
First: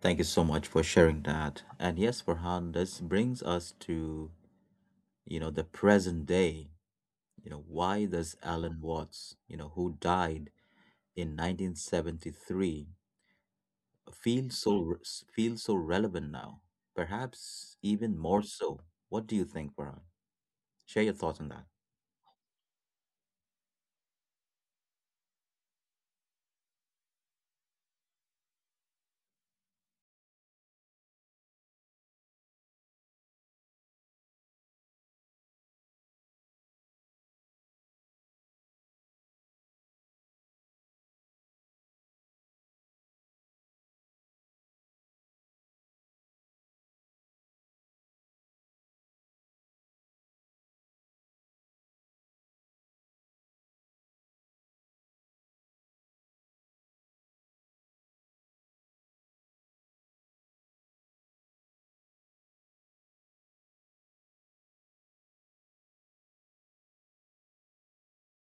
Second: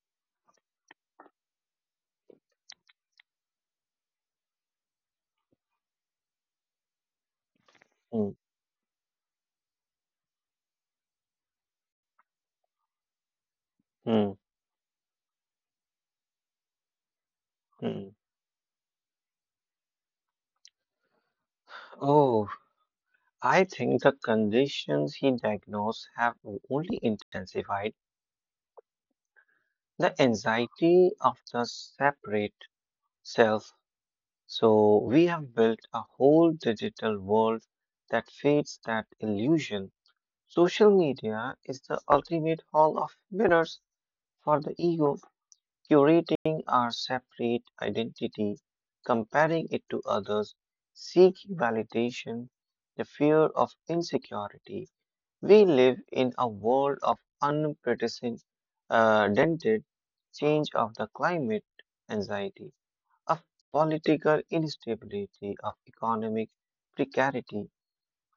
Speaker 1: thank you so much for sharing that. And yes, Farhan, this brings us to the present day. You know, why does
Speaker 2: Mm,
Speaker 1: Alan Watts, you know, who died in 1973,
Speaker 2: mm,
Speaker 1: feel so feel so relevant now, perhaps even
Speaker 2: mm.
Speaker 1: more so. What do you think, Farhan? Share your thoughts on that.
Speaker 2: Oh, I think the conditions he diagnosed have only intensified the anxiety of the separate self. So we have built a whole digital world that feeds that illusion. Social media is the ultimate hall of mirrors for the ego, curating our separate identity, comparing it to others, seeking validation, the fear of insecurity. We live in a world of unprecedented dented change, of the climate anxiety, of political instability, of economic precarity.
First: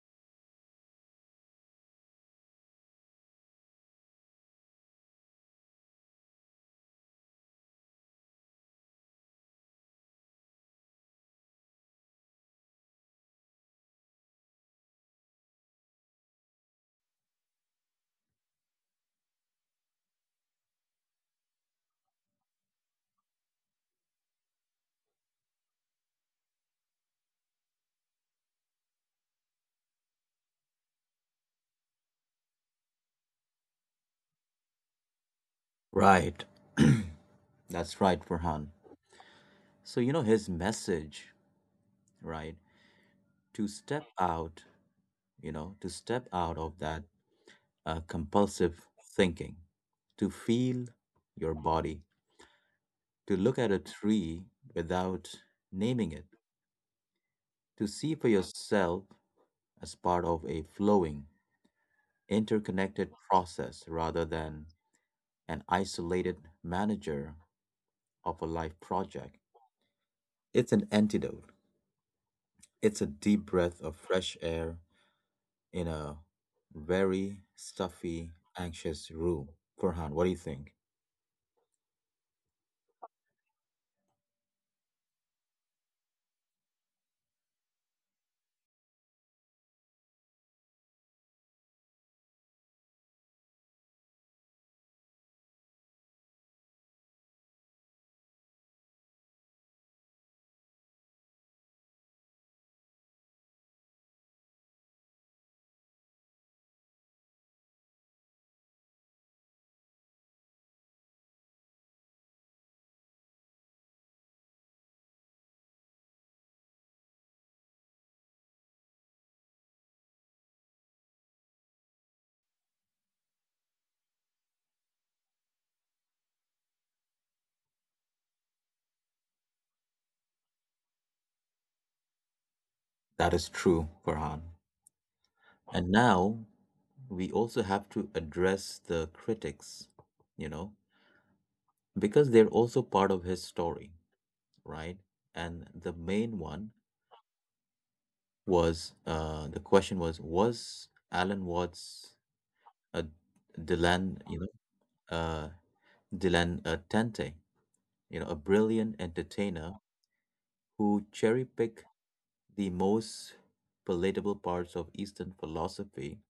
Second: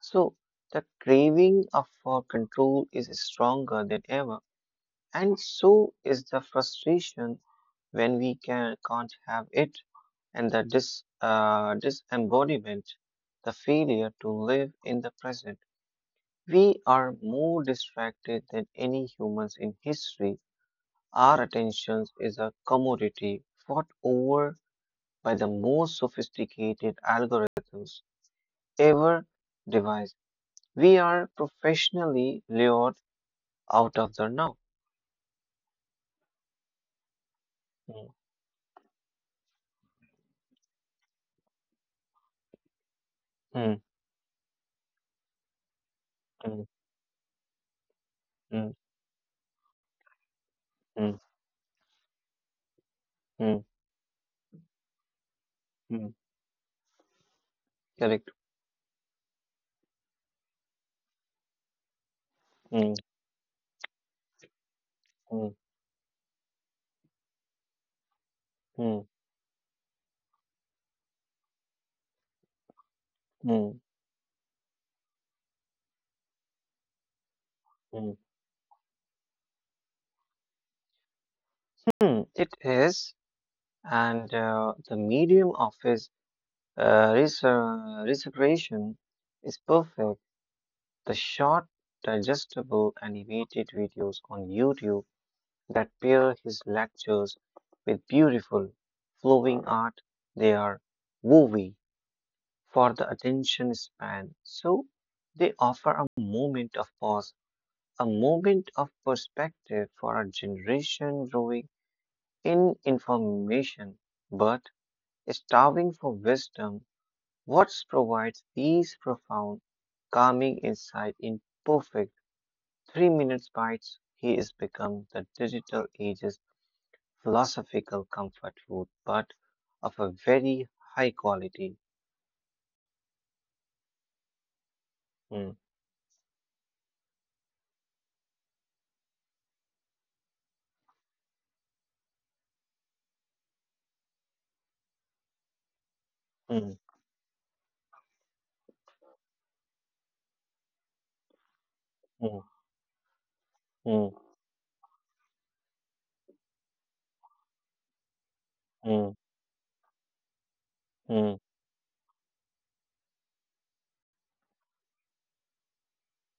Speaker 2: So the craving of, for control is stronger than ever, and so is the frustration when we can, can't have it, and the disembodiment, the failure to live in the present. We are more distracted than any humans in history. Our attention is a commodity fought over by the most sophisticated algorithms ever devised. We are professionally lured out of the now.
Speaker 1: Right.
Speaker 2: Mm,
Speaker 1: That's right, Farhan. So, you know, his message, right? To
Speaker 2: mm,
Speaker 1: step out, you know, to step
Speaker 2: mm,
Speaker 1: out of that
Speaker 2: mm,
Speaker 1: compulsive thinking, to feel
Speaker 2: mm,
Speaker 1: your body, to look
Speaker 2: mm,
Speaker 1: at a tree without
Speaker 2: mm.
Speaker 1: naming it, to see for
Speaker 2: Correct.
Speaker 1: yourself as part of a flowing
Speaker 2: Mm,
Speaker 1: interconnected process rather than
Speaker 2: mm,
Speaker 1: an isolated manager of a life
Speaker 2: mm,
Speaker 1: project. It's an antidote. It's a deep breath
Speaker 2: mm,
Speaker 1: of fresh air in a very
Speaker 2: mm.
Speaker 1: stuffy, anxious room. Farhan, what do you think?
Speaker 2: Mm, it is, and the medium of his reservation is perfect. The short, digestible, animated videos on YouTube that pair his lectures with beautiful, flowing art. They are wowy for the attention span, so they offer a moment of pause, a moment of perspective for a generation growing in information but starving for wisdom. Watts provides these profound, calming insight in perfect 3 minutes bites. He has become the digital age's philosophical comfort food, but of a very high quality.
Speaker 1: That is true, Farhan.
Speaker 2: Mm,
Speaker 1: And now we also have to address the critics, you know, because they're also part of his story, right? And the main
Speaker 2: mm,
Speaker 1: one was, the question was Alan Watts
Speaker 2: mm,
Speaker 1: a
Speaker 2: mm,
Speaker 1: Dylan, know uh, Dylan Tente, a brilliant
Speaker 2: mm,
Speaker 1: entertainer who
Speaker 2: mm,
Speaker 1: cherry picked the most palatable parts of Eastern philosophy,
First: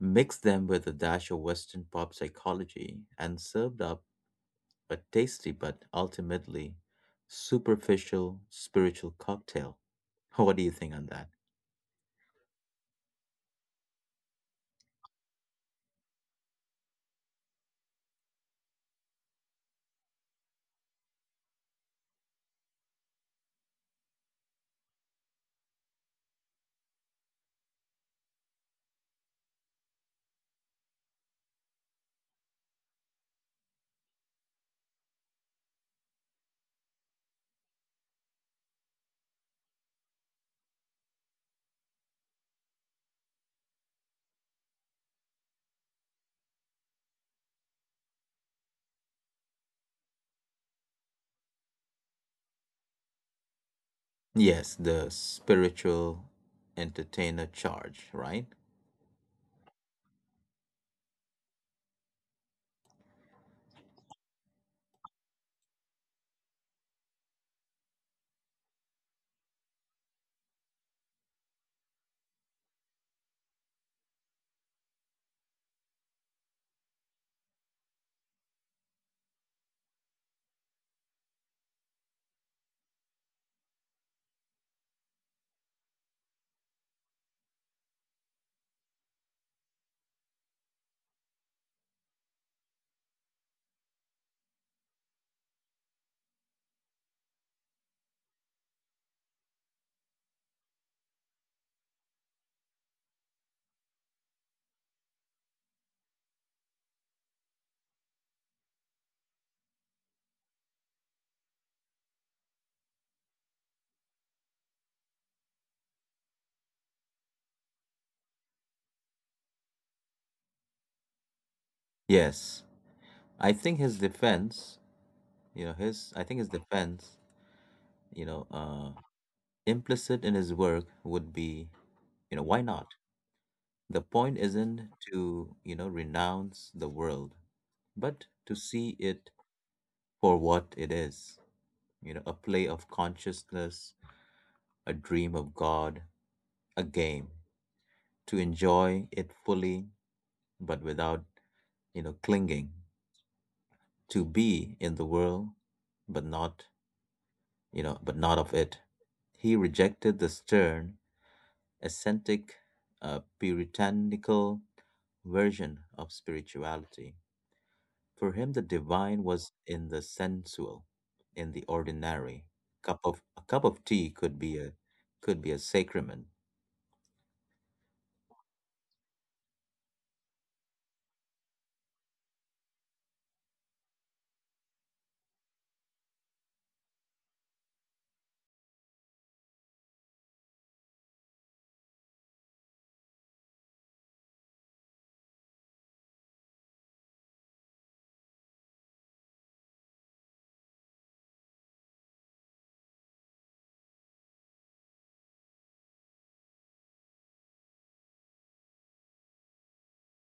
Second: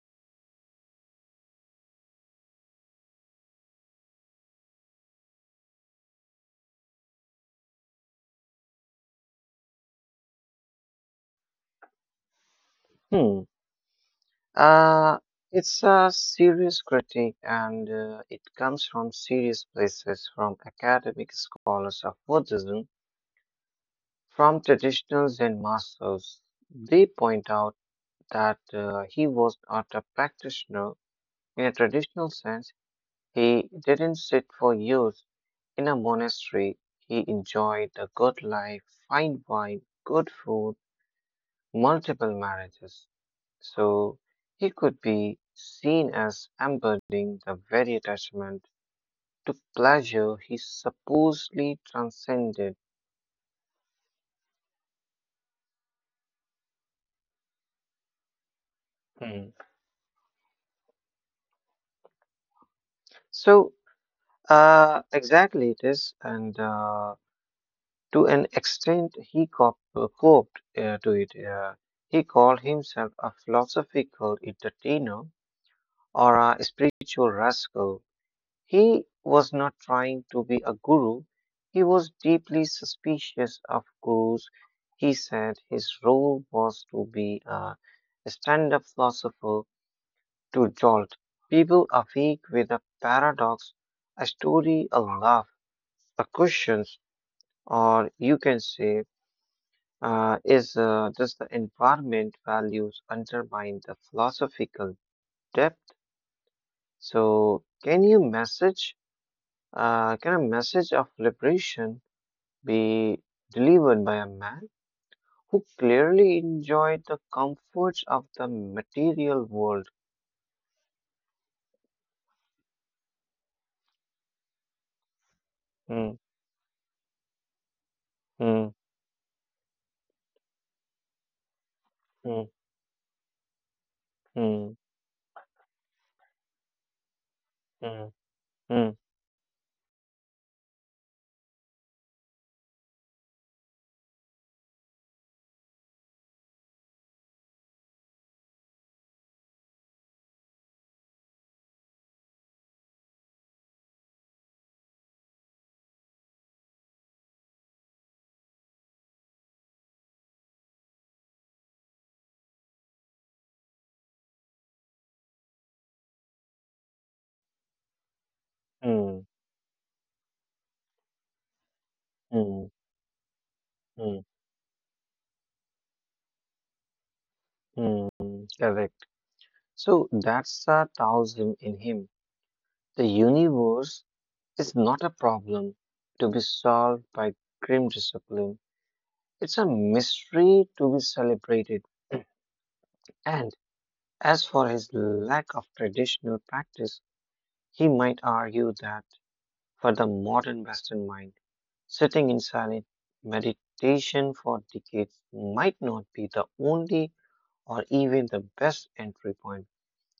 Speaker 1: mixed them with a dash of Western pop psychology, and served up a tasty but ultimately superficial spiritual cocktail. What do you think on that?
Speaker 2: mm. Uh, it's a serious critique and it comes from serious places, from academic scholars of Buddhism, from traditional Zen masters. They point out that he was not a practitioner in a traditional sense. He didn't sit for years in a monastery, he enjoyed a good life, fine wine, good food, multiple marriages. So he could be seen as embodying the very attachment to pleasure he supposedly transcended.
Speaker 1: Yes, the spiritual entertainer charge, right?
Speaker 2: Hmm. So, exactly it is, and to an extent, he coped to it. He called himself a philosophical entertainer or a spiritual rascal. He was not trying to be a guru. He was deeply suspicious of gurus. He said his role was to be a stand up philosopher to jolt people awake with a paradox, a story, a laugh, a question, or you can say, is does the environment values undermine the philosophical depth? So, can you message? Can a message of liberation be delivered by a man who clearly enjoyed the comforts of the material world?
Speaker 1: Yes. I think his defense, you know,
Speaker 2: Hmm.
Speaker 1: his I think his defense, you know,
Speaker 2: Hmm.
Speaker 1: uh, implicit in his work would be, you know,
Speaker 2: Hmm.
Speaker 1: why not? The point
Speaker 2: Hmm.
Speaker 1: isn't to, you know, renounce the world,
Speaker 2: Hmm.
Speaker 1: but to
Speaker 2: Hmm.
Speaker 1: see it for what it is, you know, a play of consciousness, a dream of God, a game, to enjoy it fully but without, you know, clinging. To be in the world, but not, you know, but not of it. He rejected the stern, ascetic, puritanical version of spirituality. For him, the
Speaker 2: Hmm.
Speaker 1: divine was in the sensual, in the ordinary.
Speaker 2: Hmm.
Speaker 1: Cup of a cup of tea
Speaker 2: Hmm.
Speaker 1: could be a sacrament.
Speaker 2: Mm. Correct. So that's the Taoism in him. The universe is not a problem to be solved by grim discipline. It's a mystery to be celebrated. And as for his lack of traditional practice, he might argue that for the modern Western mind, sitting in silent meditation for decades might not be the only or even the best entry point.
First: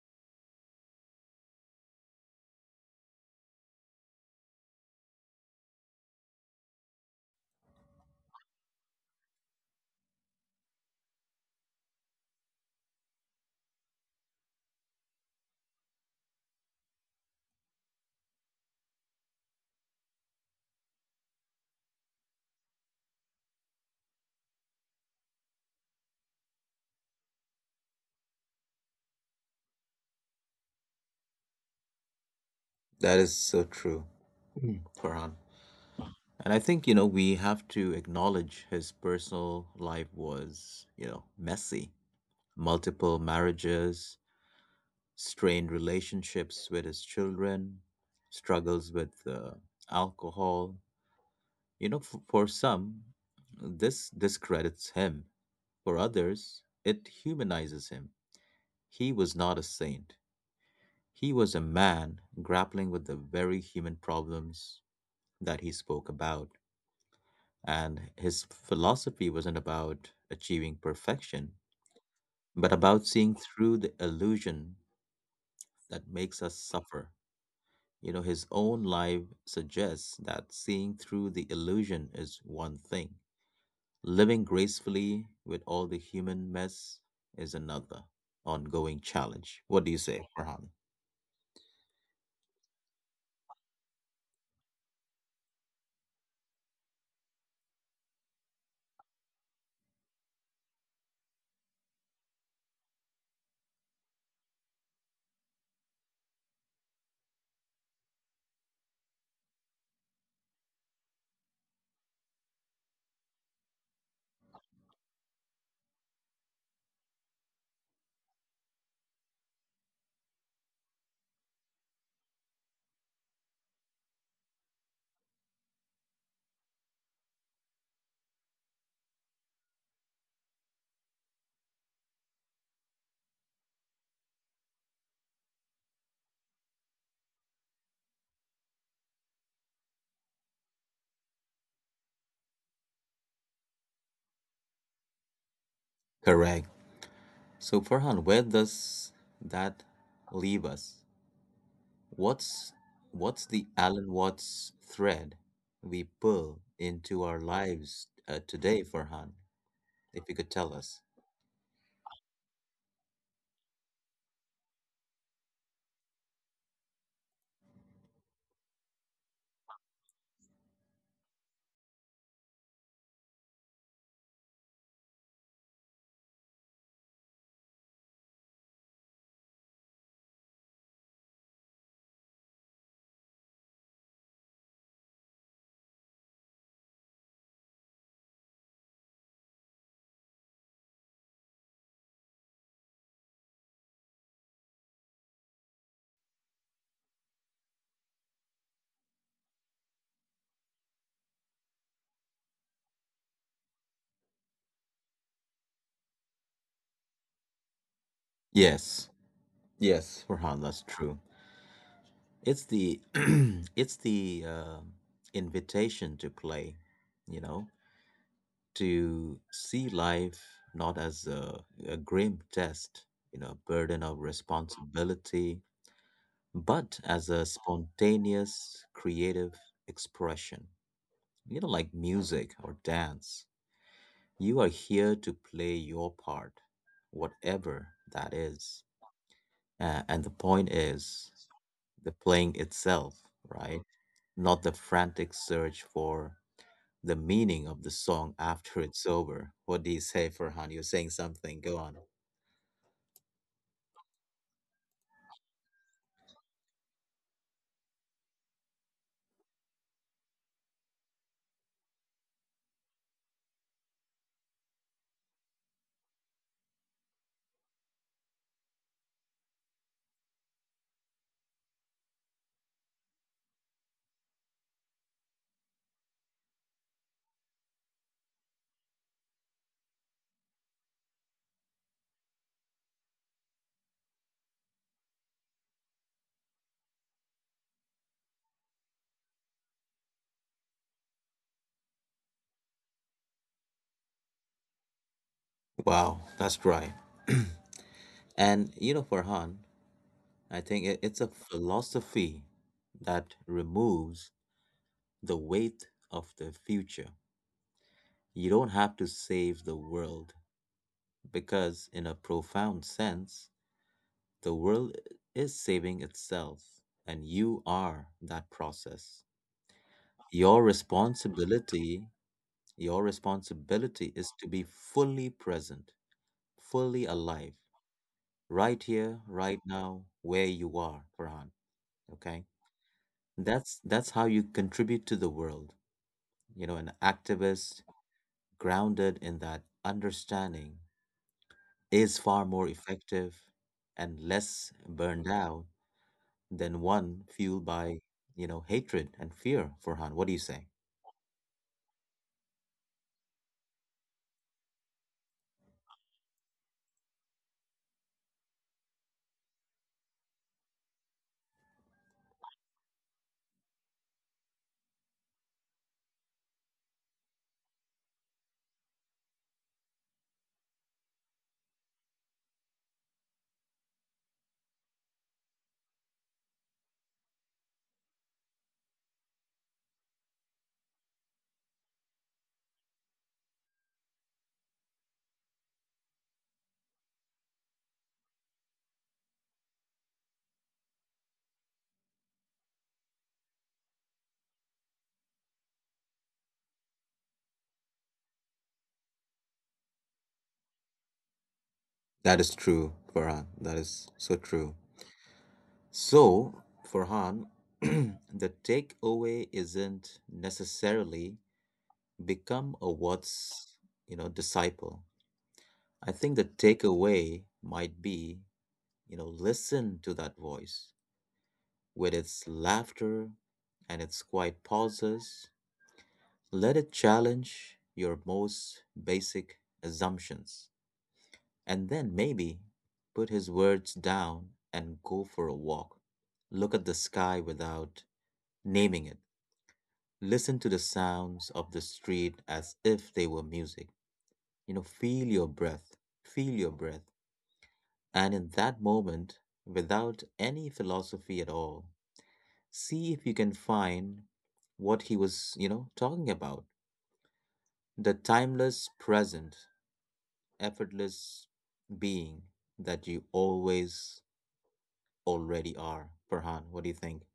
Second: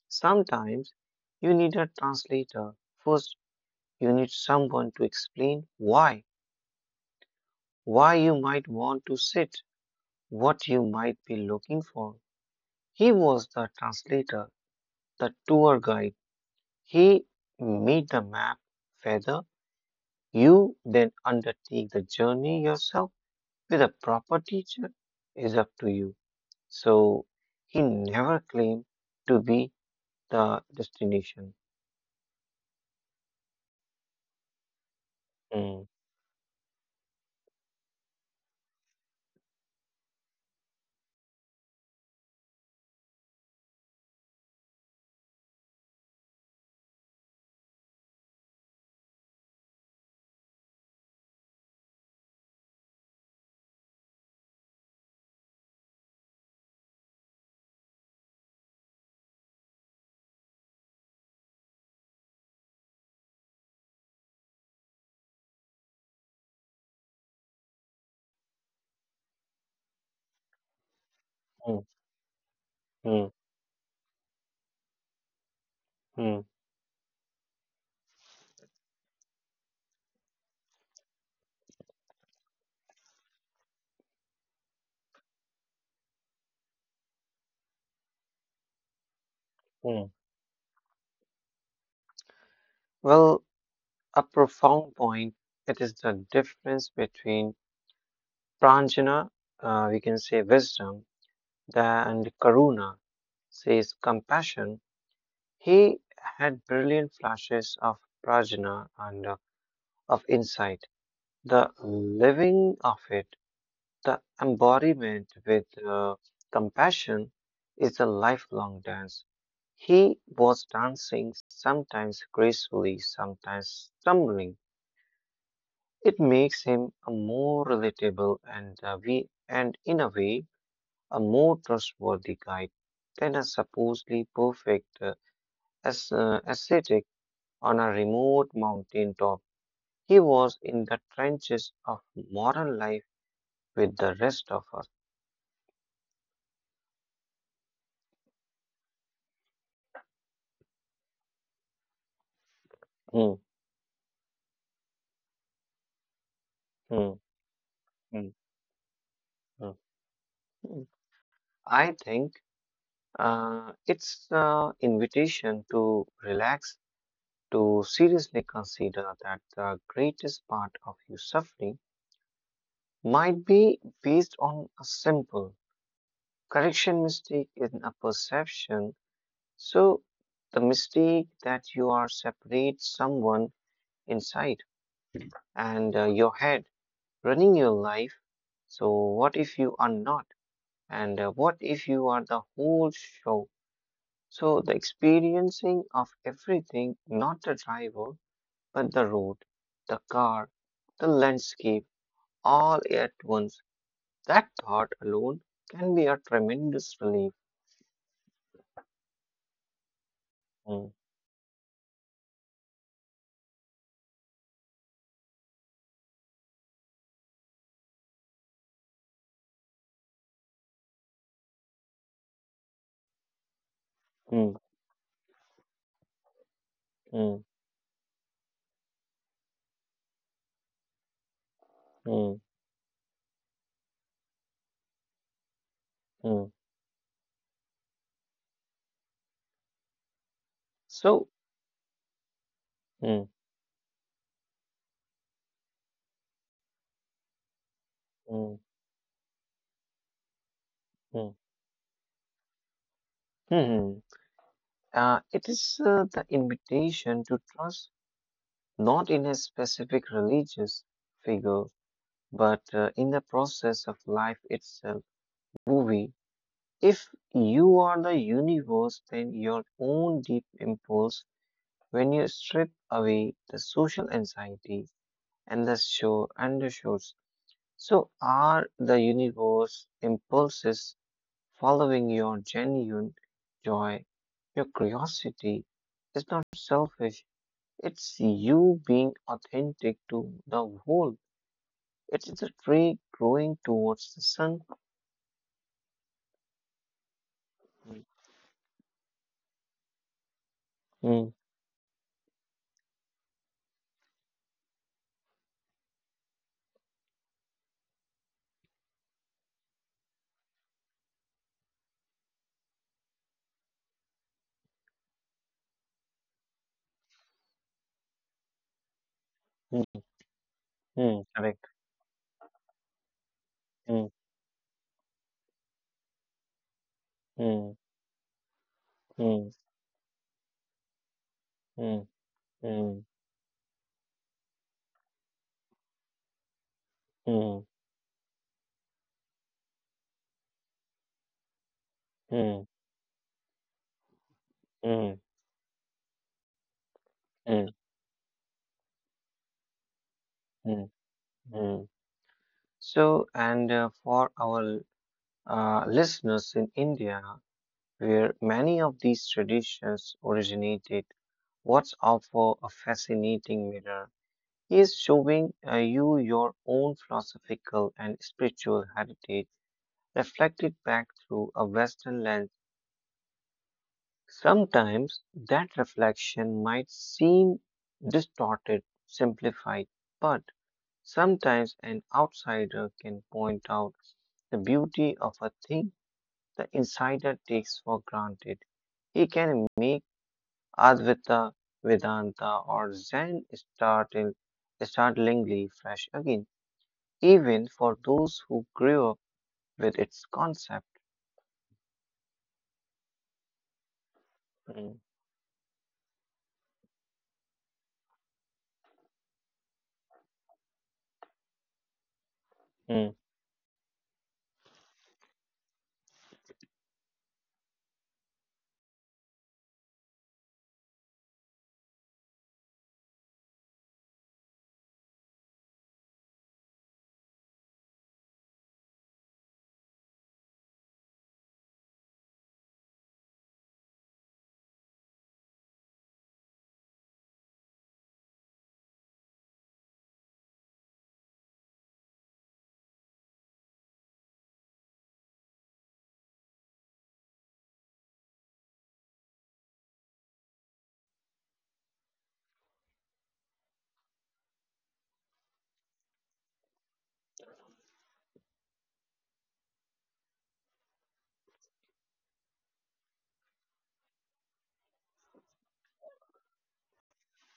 Speaker 2: Sometimes you need a translator. First, you need someone to explain why, you might want to sit, what you might be looking for. He was the translator, the tour guide. He made the map, feather. You then undertake the journey yourself with a proper teacher is up to you. So he never claimed to be the destination.
Speaker 1: That is so true, Farhan.
Speaker 2: Mm,
Speaker 1: And I think, you know, we have to acknowledge his personal life was, you know, messy: multiple marriages, strained relationships with his children, struggles with alcohol. You know, for some, this discredits him. For others, it humanizes him. He was not a saint. He was a man grappling with the very human problems that he spoke about. And his philosophy wasn't about achieving perfection,
Speaker 2: mm,
Speaker 1: but about
Speaker 2: mm,
Speaker 1: seeing through the illusion that
Speaker 2: mm,
Speaker 1: makes us suffer. You know, his own life suggests that seeing through the illusion is one thing; living gracefully with all the human mess is another ongoing challenge. What do you
Speaker 2: mm.
Speaker 1: say, Farhan?
Speaker 2: Well, a profound point. It is the difference between pranjana, we can say wisdom, and karuna, says compassion. He had brilliant flashes of prajna and of insight. The living of it. The embodiment with compassion is a lifelong dance. He was dancing, sometimes gracefully, sometimes stumbling. It makes him a more relatable and in a way, a more trustworthy guide than a supposedly perfect ascetic on a remote mountain top. He was in the trenches of modern life with the rest of us.
Speaker 1: Correct. So, Farhan, where does that leave us? What's
Speaker 2: Hmm,
Speaker 1: what's the Alan Watts thread we pull
Speaker 2: hmm,
Speaker 1: into our lives
Speaker 2: hmm,
Speaker 1: today, Farhan?
Speaker 2: hmm.
Speaker 1: If you could tell
Speaker 2: Hmm,
Speaker 1: us.
Speaker 2: I think it's an invitation to relax, to seriously consider that the greatest part of your suffering might be based on a simple correction mistake in a perception. So, the mistake that you are separate someone inside and your head running your life. So, what if you are not? And what if you are the whole show? So, the experiencing of everything, not the driver, but the road, the car, the landscape, all at once, that thought alone can be a tremendous relief.
Speaker 1: Yes, yes, Farhan, that's
Speaker 2: Mm,
Speaker 1: true. It's the it's the invitation to play, you know, to see life not as a grim test, you know, burden of
Speaker 2: mm,
Speaker 1: responsibility, but as
Speaker 2: mm,
Speaker 1: a spontaneous creative expression, you know, like
Speaker 2: mm,
Speaker 1: music or dance. You are here to play your
Speaker 2: mm.
Speaker 1: part, whatever that is. And the point
Speaker 2: So,
Speaker 1: is the playing itself,
Speaker 2: mm,
Speaker 1: right? Not the frantic search for the meaning of the song
Speaker 2: mm,
Speaker 1: after it's over. What do you say, Farhan? You're saying
Speaker 2: mm,
Speaker 1: something. Go on.
Speaker 2: mhm. It is the invitation to trust not in a specific religious figure, but in the process of life itself. Movie. If you are the universe, then your own deep impulse, when you strip away the social anxiety and the show undershoots, so are the universe impulses following your genuine joy, your curiosity is not selfish. It's you being authentic to the whole. It's the tree growing towards the sun.
Speaker 1: Wow, that's right. And you know, Farhan, I think it's
Speaker 2: Mm,
Speaker 1: a philosophy that removes the weight of the future. You don't have to save the world because, in a profound sense, the world is saving itself, and you are that process.
Speaker 2: mm,
Speaker 1: Your
Speaker 2: mm, correct.
Speaker 1: responsibility, your
Speaker 2: Mm,
Speaker 1: responsibility is to be fully present, fully alive,
Speaker 2: mm,
Speaker 1: right here,
Speaker 2: mm.
Speaker 1: right now, where you are, Farhan.
Speaker 2: Mm,
Speaker 1: Okay?
Speaker 2: mm,
Speaker 1: That's how you contribute to the world. You know, an
Speaker 2: mm,
Speaker 1: activist grounded in that understanding is far
Speaker 2: mm,
Speaker 1: more effective and less
Speaker 2: mm,
Speaker 1: burned out than one
Speaker 2: mm,
Speaker 1: fueled by, you know, hatred and fear, Farhan. What do you say?
Speaker 2: mm, mm. So, and for our listeners in India, where many of these traditions originated, what's offer a fascinating mirror? He is showing you your own philosophical and spiritual heritage reflected back through a Western lens. Sometimes that reflection might seem distorted, simplified, but sometimes an outsider can point out the beauty of a thing the insider takes for granted. He can make Advaita, Vedanta, or Zen startlingly fresh again, even for those who grew up with its concept.
Speaker 1: That is true, Farhan. That is so true.
Speaker 2: Mm,
Speaker 1: So, Farhan, the takeaway isn't necessarily become a
Speaker 2: mm.
Speaker 1: what's, you know, disciple. I think the takeaway might be, you know, listen to that voice with its laughter and its quiet pauses. Let it challenge your most basic assumptions and then maybe put his words down and go for a walk. Look at the sky without naming it. Listen to the sounds of the street as if they were music. You know, feel your breath, feel your breath. And in that moment, without any philosophy at all, see if you can find what he was, you know, talking about. The timeless present, effortless being that you always already are. Farhan, what do you think?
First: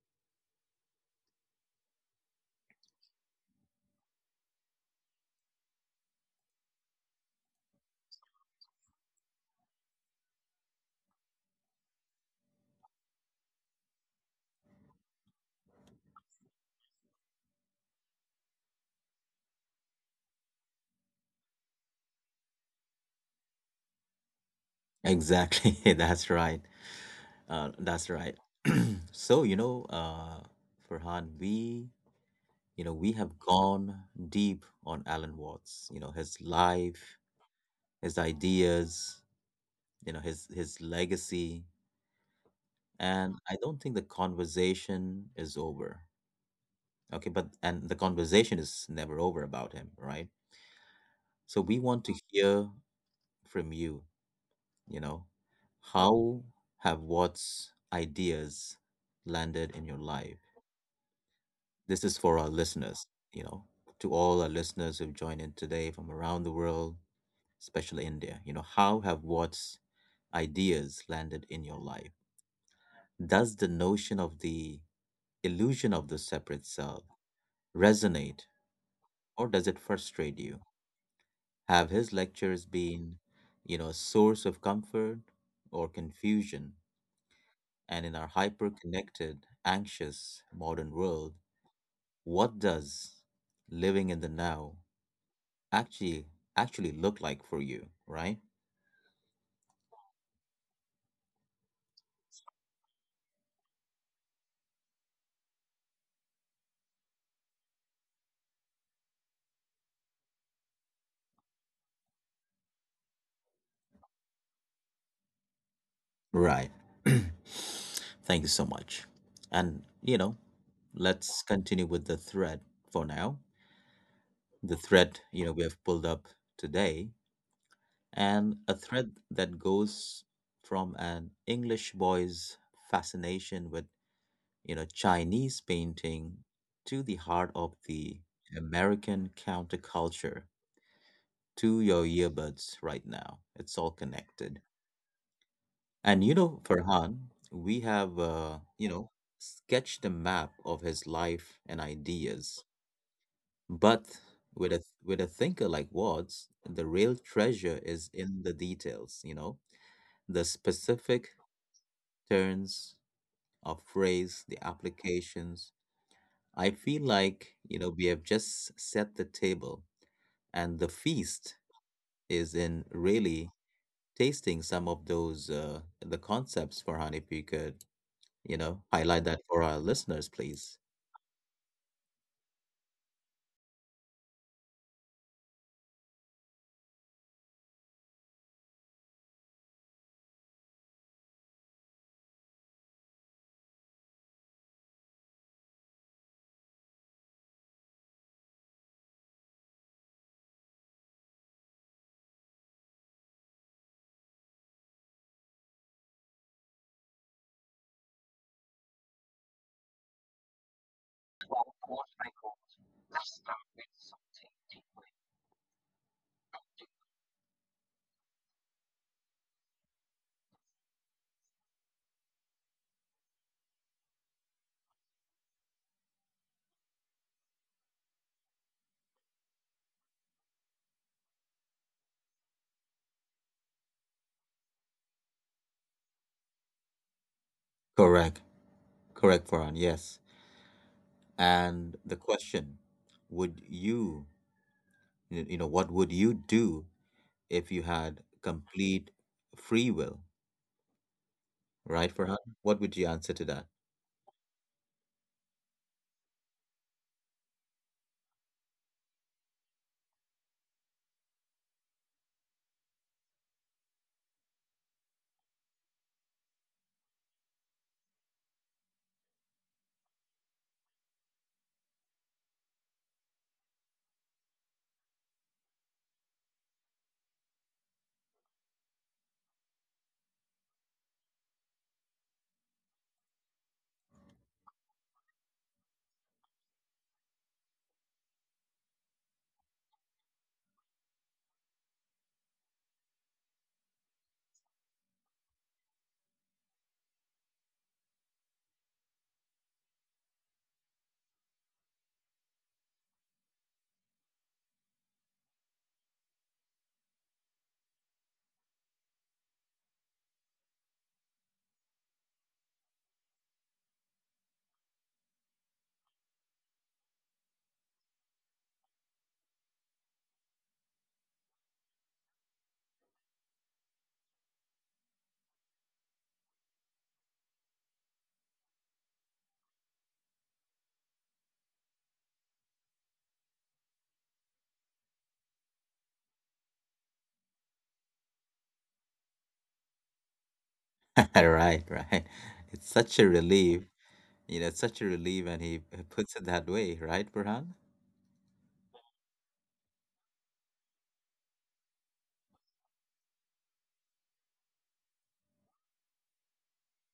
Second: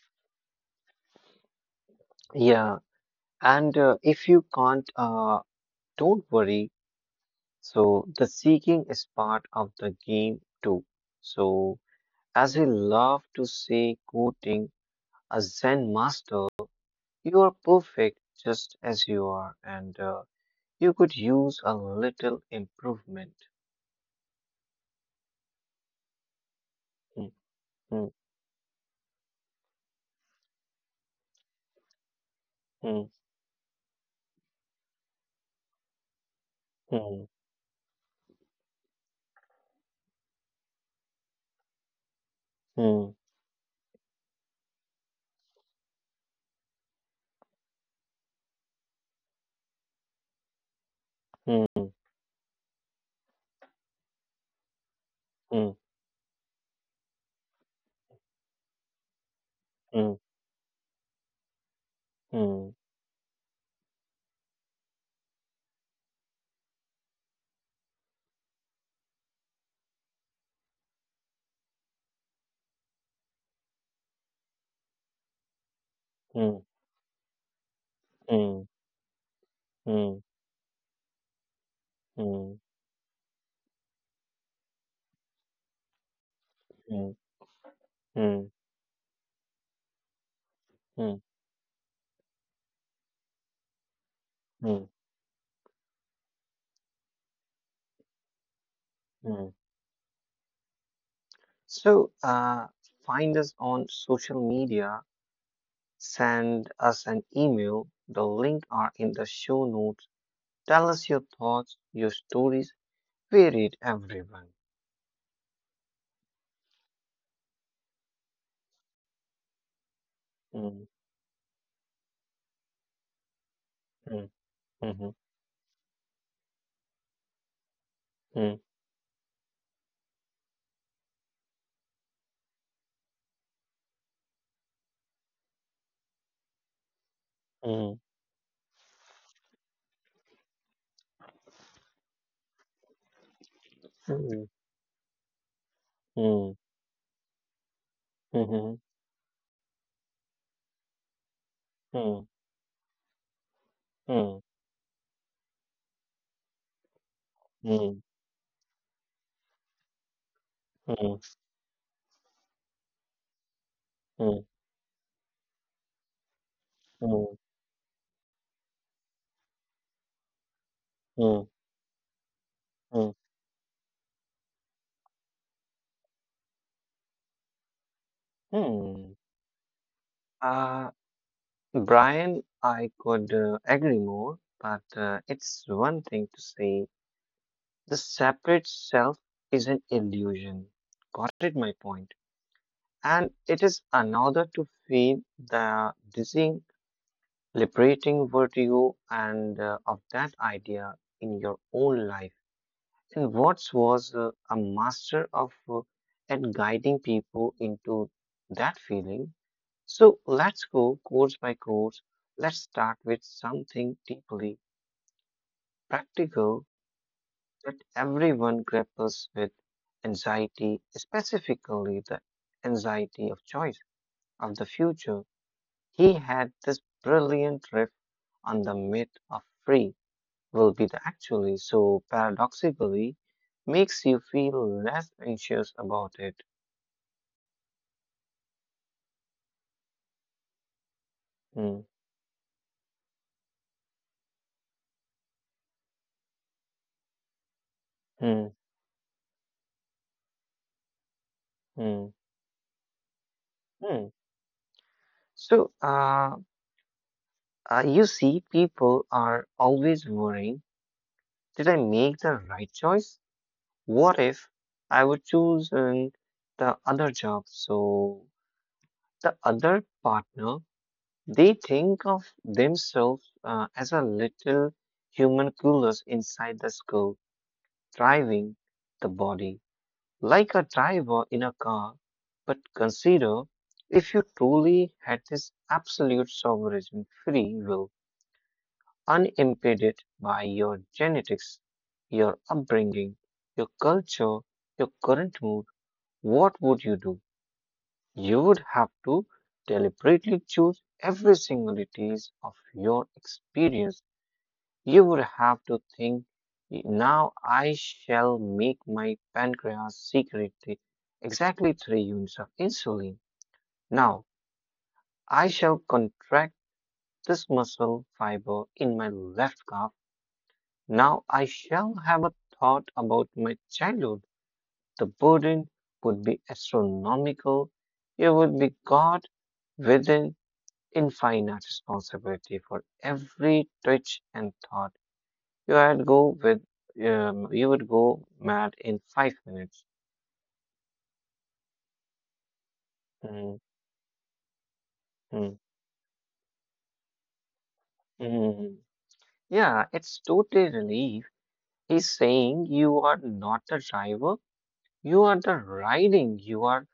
Speaker 2: Yeah, and if you can't, don't worry. So, the seeking is part of the game too. So, as we love to say, quoting a Zen master, you are perfect just as you are, and you could use a little improvement.
Speaker 1: Exactly. That's right.
Speaker 2: Hmm,
Speaker 1: That's
Speaker 2: hmm,
Speaker 1: right. So, you know, Farhan, we, you know, we have gone deep on Alan Watts, you know, his life,
Speaker 2: hmm,
Speaker 1: his ideas, you know, his legacy,
Speaker 2: hmm,
Speaker 1: and I don't think the conversation is over. Okay, but and the conversation is never over about him, right? So we want
Speaker 2: hmm,
Speaker 1: to hear from you. You know,
Speaker 2: hmm,
Speaker 1: how have what's ideas landed in your
Speaker 2: hmm,
Speaker 1: life? This is for our
Speaker 2: hmm,
Speaker 1: listeners. You know, to all our listeners who've joined in today from around the world, especially India, you know, how have what's ideas landed in your life? Does the notion of the illusion of the
Speaker 2: hmm,
Speaker 1: separate
Speaker 2: hmm, hmm,
Speaker 1: self resonate,
Speaker 2: hmm,
Speaker 1: or does it
Speaker 2: hmm, hmm, hmm, hmm,
Speaker 1: frustrate you? Have his lectures been, you know, a source of comfort or confusion? And in our
Speaker 2: hmm,
Speaker 1: hyper connected, anxious modern
Speaker 2: hmm.
Speaker 1: world, what does living in the now
Speaker 2: Hmm,
Speaker 1: actually actually look like for you, right?
Speaker 2: hmm. So, find us on social media, send us an email. The link are in the show notes. Tell us your thoughts, your stories. We read everyone.
Speaker 1: Right. Thank you so much. And you know,
Speaker 2: Mm,
Speaker 1: let's continue with the thread for now.
Speaker 2: mm,
Speaker 1: The thread,
Speaker 2: mhm,
Speaker 1: you know, we have pulled up today, and a
Speaker 2: mm,
Speaker 1: thread that goes from an English boy's fascination with, you know, Chinese painting to the heart of the
Speaker 2: mm,
Speaker 1: American counterculture to your earbuds right now. It's all connected.
Speaker 2: mm,
Speaker 1: And you know,
Speaker 2: mm,
Speaker 1: Farhan, we have, you
Speaker 2: mhm,
Speaker 1: know, sketched a map of his life and
Speaker 2: mm,
Speaker 1: ideas. But
Speaker 2: mm,
Speaker 1: with a thinker like Watts, the real treasure
Speaker 2: mm,
Speaker 1: is
Speaker 2: mm,
Speaker 1: in the details, you know, the specific
Speaker 2: mm,
Speaker 1: turns of phrase, the applications. I feel
Speaker 2: mm,
Speaker 1: like, you know, we have just set the table, and the feast
Speaker 2: mm,
Speaker 1: is in
Speaker 2: mm,
Speaker 1: really tasting some of those the concepts, Farhan. If you could, you know,
Speaker 2: mm.
Speaker 1: highlight that for our listeners, please.
Speaker 2: Uh, Brian, I could agree more, but it's one thing to say the separate self is an illusion. Got it, my point. And it is another to feel the dizzying liberating vertigo and of that idea in your own life. And Watts was a master of, at guiding people into that feeling. So let's go course by course. Let's start with something deeply practical that everyone grapples with anxiety, specifically the anxiety of choice of the future. He had this brilliant riff on the myth of free. Will be the actually so paradoxically makes you feel less anxious about it.
Speaker 1: Correct, correct, Farhan. Yes.
Speaker 2: Hmm,
Speaker 1: And the question: would you, you know, what would you do if you had
Speaker 2: hmm,
Speaker 1: complete free will? Right,
Speaker 2: hmm,
Speaker 1: Farhan. What would you answer to that?
Speaker 2: hmm. So, you see, people are always worrying, did I make the right choice? What if I would choose the other job? So, the other partner, they think of themselves as a little human coolers inside the skull, driving the body. Like a driver in a car. But consider if you truly had this absolute sovereign free will, unimpeded by your genetics, your upbringing, your culture, your current mood, what would you do? You would have to deliberately choose every singularities of your experience you would have to think, now I shall make my pancreas secrete exactly 3 units of insulin. Now I shall contract this muscle fiber in my left calf. Now I shall have a thought about my childhood. The burden would be astronomical. You would be God with an infinite responsibility for every twitch and thought. You had go with you would go mad in 5 minutes.
Speaker 1: Right, right. It's such a
Speaker 2: Mm,
Speaker 1: relief. You know, it's such a relief, and
Speaker 2: mm,
Speaker 1: he puts it that way, right, Farhan?
Speaker 2: mm. Yeah, it's totally relief. He's saying you are not the driver, you are the riding, you are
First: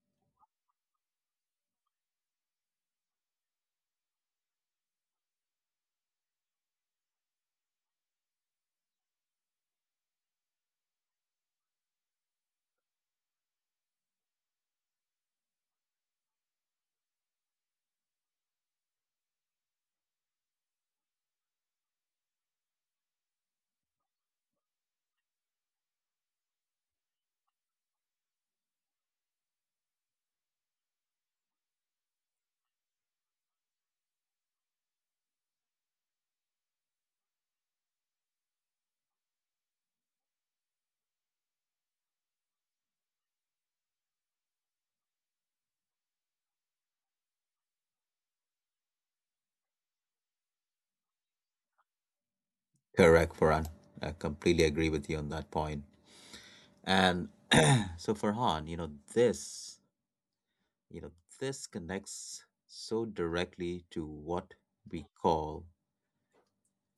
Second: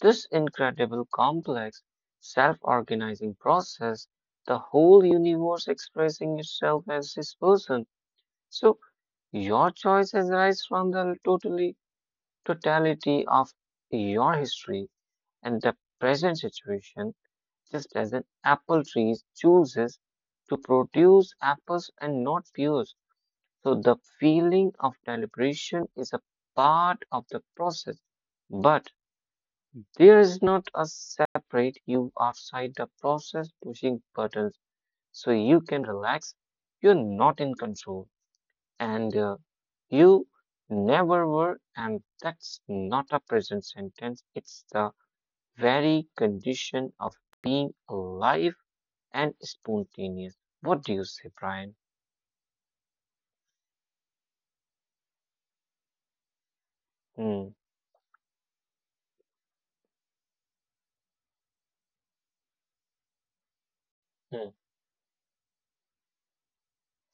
Speaker 2: this incredible complex self-organizing process, the whole universe expressing itself as this person. So your choice arises from the totally totality of your history and the present situation just as an apple tree chooses to produce apples and not pears. So the feeling of deliberation is a part of the process, but there is not a separate you outside the process pushing buttons so you can relax. You're not in control and you never were, and that's not a present sentence. It's the very condition of being alive and spontaneous. What do you say, Brian?
Speaker 1: Correct, Farhan. I completely agree with you on that point. And
Speaker 2: Hmm,
Speaker 1: so, Farhan, you know, this connects so directly to
Speaker 2: hmm,
Speaker 1: what we call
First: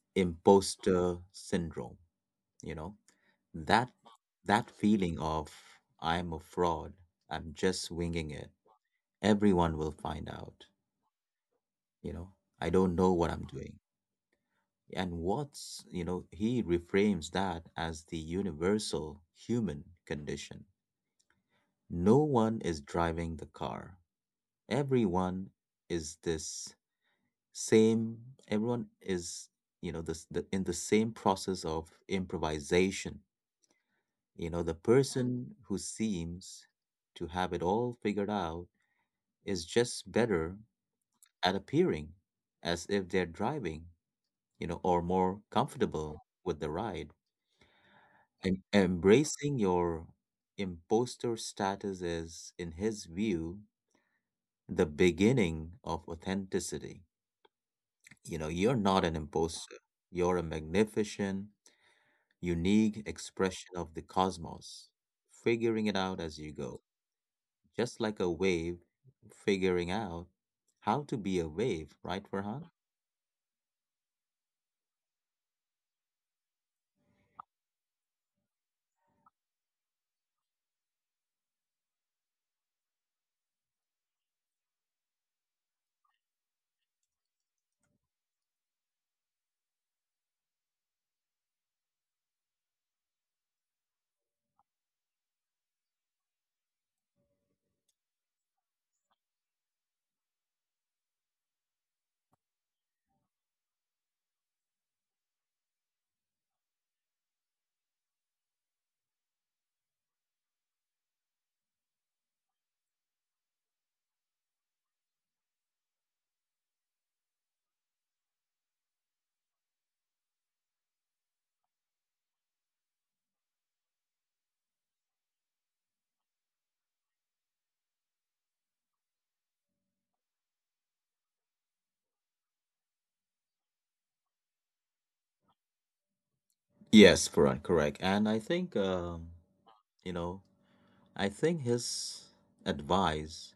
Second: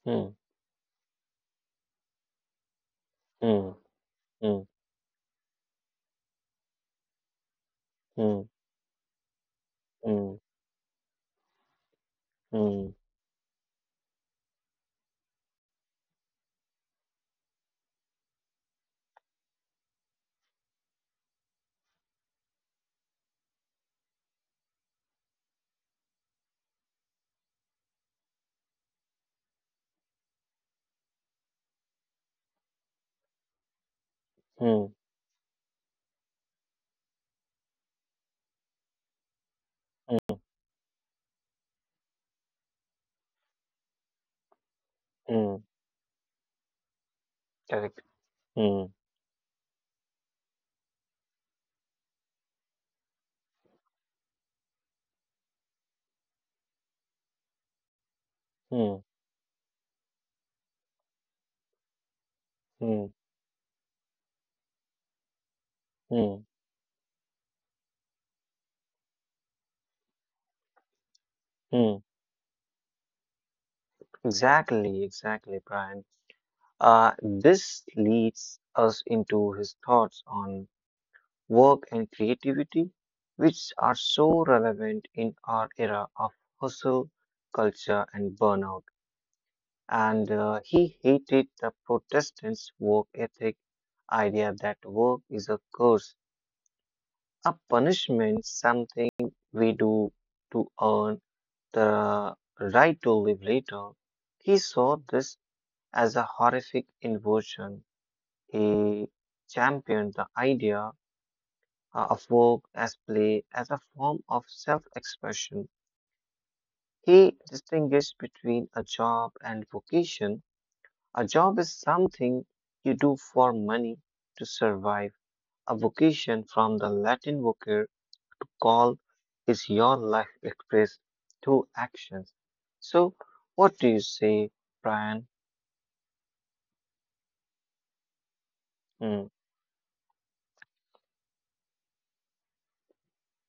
Speaker 2: hmm,
Speaker 1: imposter syndrome. You know,
Speaker 2: hmm,
Speaker 1: that
Speaker 2: hmm,
Speaker 1: that feeling of I'm a fraud, I'm just winging
Speaker 2: hmm,
Speaker 1: it. Everyone will find
Speaker 2: hmm,
Speaker 1: out. You know, I don't
Speaker 2: hmm,
Speaker 1: know what I'm doing. And Watts, you know, he reframes that as the universal human condition. No one is driving the car. Everyone is this same, everyone is, you know, in the same process of improvisation. You know, the
Speaker 2: hmm,
Speaker 1: person who seems to have it all figured out is just
Speaker 2: hmm,
Speaker 1: better at appearing as if they're driving, you know, or more
Speaker 2: hmm.
Speaker 1: comfortable with the ride.
Speaker 2: Correct. Hmm,
Speaker 1: Embracing your imposter status is, in his view, the beginning of authenticity. You know, you're
Speaker 2: hmm,
Speaker 1: not an imposter, you're a magnificent, unique
Speaker 2: hmm,
Speaker 1: expression of the cosmos, figuring it out as
Speaker 2: hmm,
Speaker 1: you go, just like a wave figuring out how to be a wave,
Speaker 2: hmm.
Speaker 1: right, Farhan?
Speaker 2: Exactly, exactly, Brian. This leads us into his thoughts on work and creativity, which are so relevant in our era of hustle culture and burnout. And he hated the Protestants' work ethic idea that work is a curse, a punishment, something we do to earn the right to live later. He saw this as a horrific inversion. He championed the idea of work as play as a form of self expression. He distinguished between a job and vocation. A job is something you do for money to survive, a vocation from the Latin vocare to call is your life expressed through actions. So, what do you say, Brian?
Speaker 1: Yes, Farhan, correct. And I think,
Speaker 2: Mm,
Speaker 1: you know, I think his advice,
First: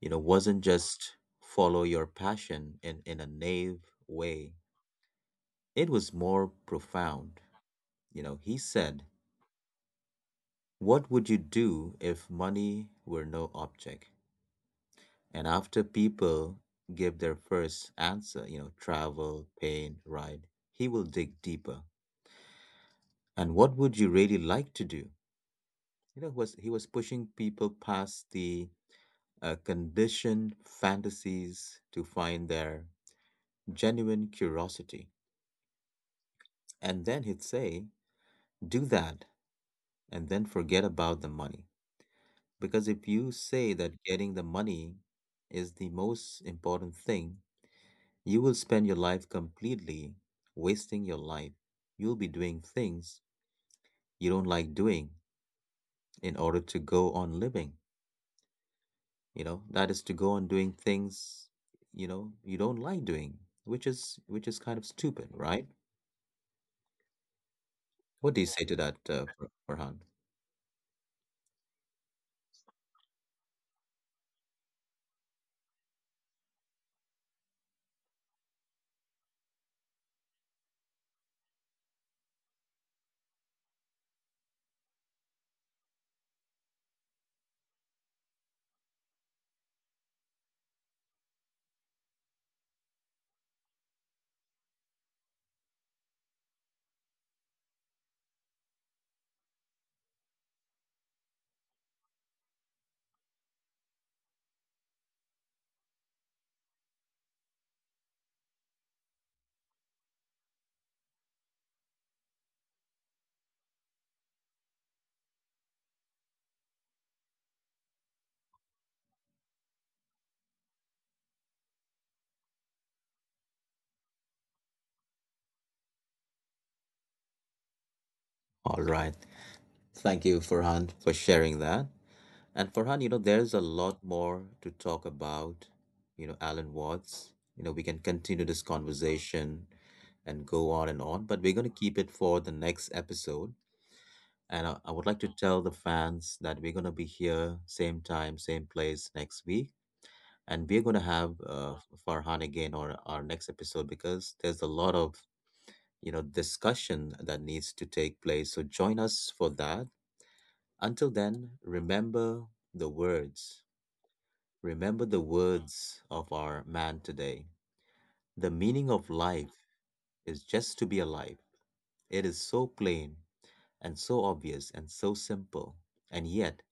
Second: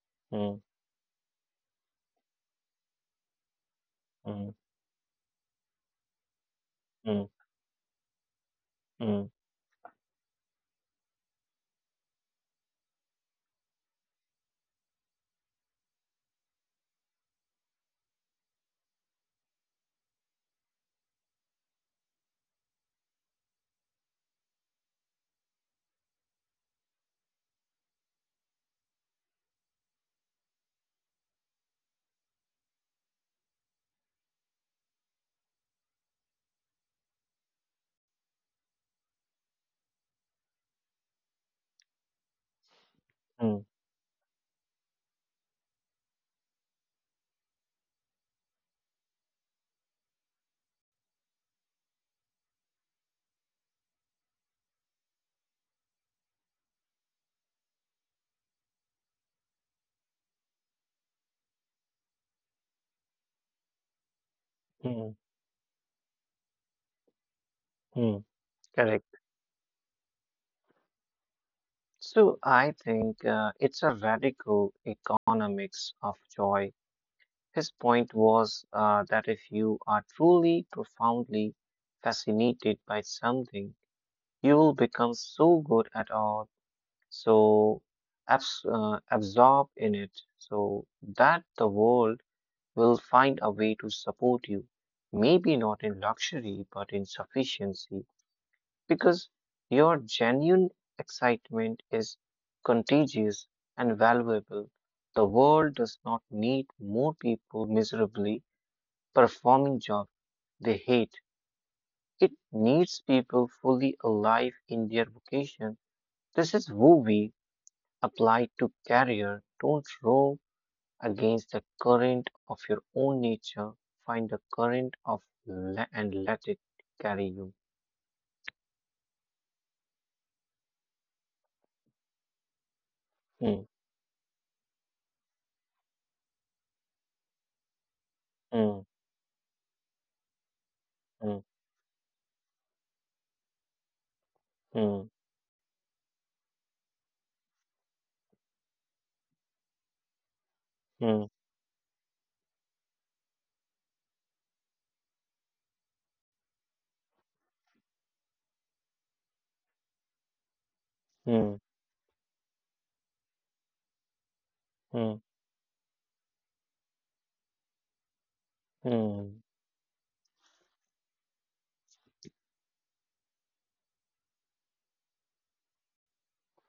Speaker 1: you know, wasn't
Speaker 2: mm,
Speaker 1: just follow your passion in, a naive
Speaker 2: mm,
Speaker 1: way. It was more
Speaker 2: mm,
Speaker 1: profound. You know, he said,
Speaker 2: mm,
Speaker 1: what would you do if money were no object? And after people give their first answer, you know, travel, pain, ride, he will dig deeper. And what would you really like to do? You know, was he was pushing people past the conditioned fantasies to find their genuine curiosity. And then he'd say, do that, and then forget about the money. Because if you
Speaker 2: mm,
Speaker 1: say that getting the money is the most important thing, you will spend your life completely wasting your life. You'll be doing things you don't like doing in order to go on living. You know, that is, to go on doing things, you know, you don't like doing, which is kind of
Speaker 2: mm,
Speaker 1: stupid, right?
Speaker 2: mm.
Speaker 1: What do you say to that,
Speaker 2: Correct.
Speaker 1: Farhan?
Speaker 2: So, I think it's a radical economics of joy. His point was that if you are truly, profoundly fascinated by something, you will become so good at all so absorb in it so that the world will find a way to support you maybe not in luxury but in sufficiency because your genuine excitement is contagious and valuable the world does not need more people miserably performing jobs they hate it needs people fully alive in their vocation this is who we applied to career. Don't row against the current of your own nature. Find the current of and let it carry you.
Speaker 1: All right. Thank you, Farhan, for sharing that. And Farhan, you know, there's a
Speaker 2: Hmm,
Speaker 1: lot more to talk about. You know, Alan Watts. You know, we can continue this
Speaker 2: hmm,
Speaker 1: conversation and go on and on, but
Speaker 2: hmm,
Speaker 1: we're going to keep it for the next episode. And I would
Speaker 2: hmm,
Speaker 1: like to tell the fans that we're going to be here, same time, same place, next week. And we're going to
Speaker 2: hmm,
Speaker 1: have Farhan again on our next episode because there's a lot of, you know, discussion that needs to take place. So join us for that. Until then,
Speaker 2: hmm,
Speaker 1: remember the words. Remember
Speaker 2: hmm,
Speaker 1: the words of our man today. The meaning of
Speaker 2: hmm.
Speaker 1: life is just to be alive. It is so plain and so obvious and so simple. And yet,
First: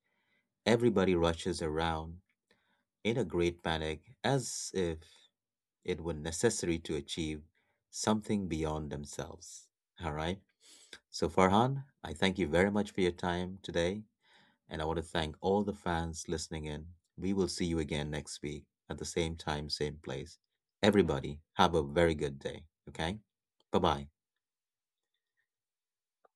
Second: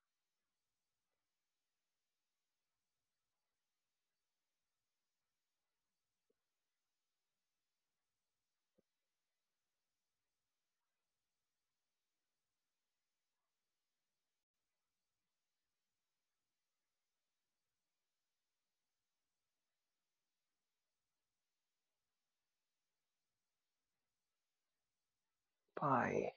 Speaker 1: everybody rushes around in a great panic as if it were necessary to achieve something beyond themselves. All right. So, Farhan, I thank you very much for your time today. And I want to thank all the fans listening in. We will see you again next week at the same time, same place. Everybody, have a very good day. Okay? Bye bye.
Speaker 2: Bye.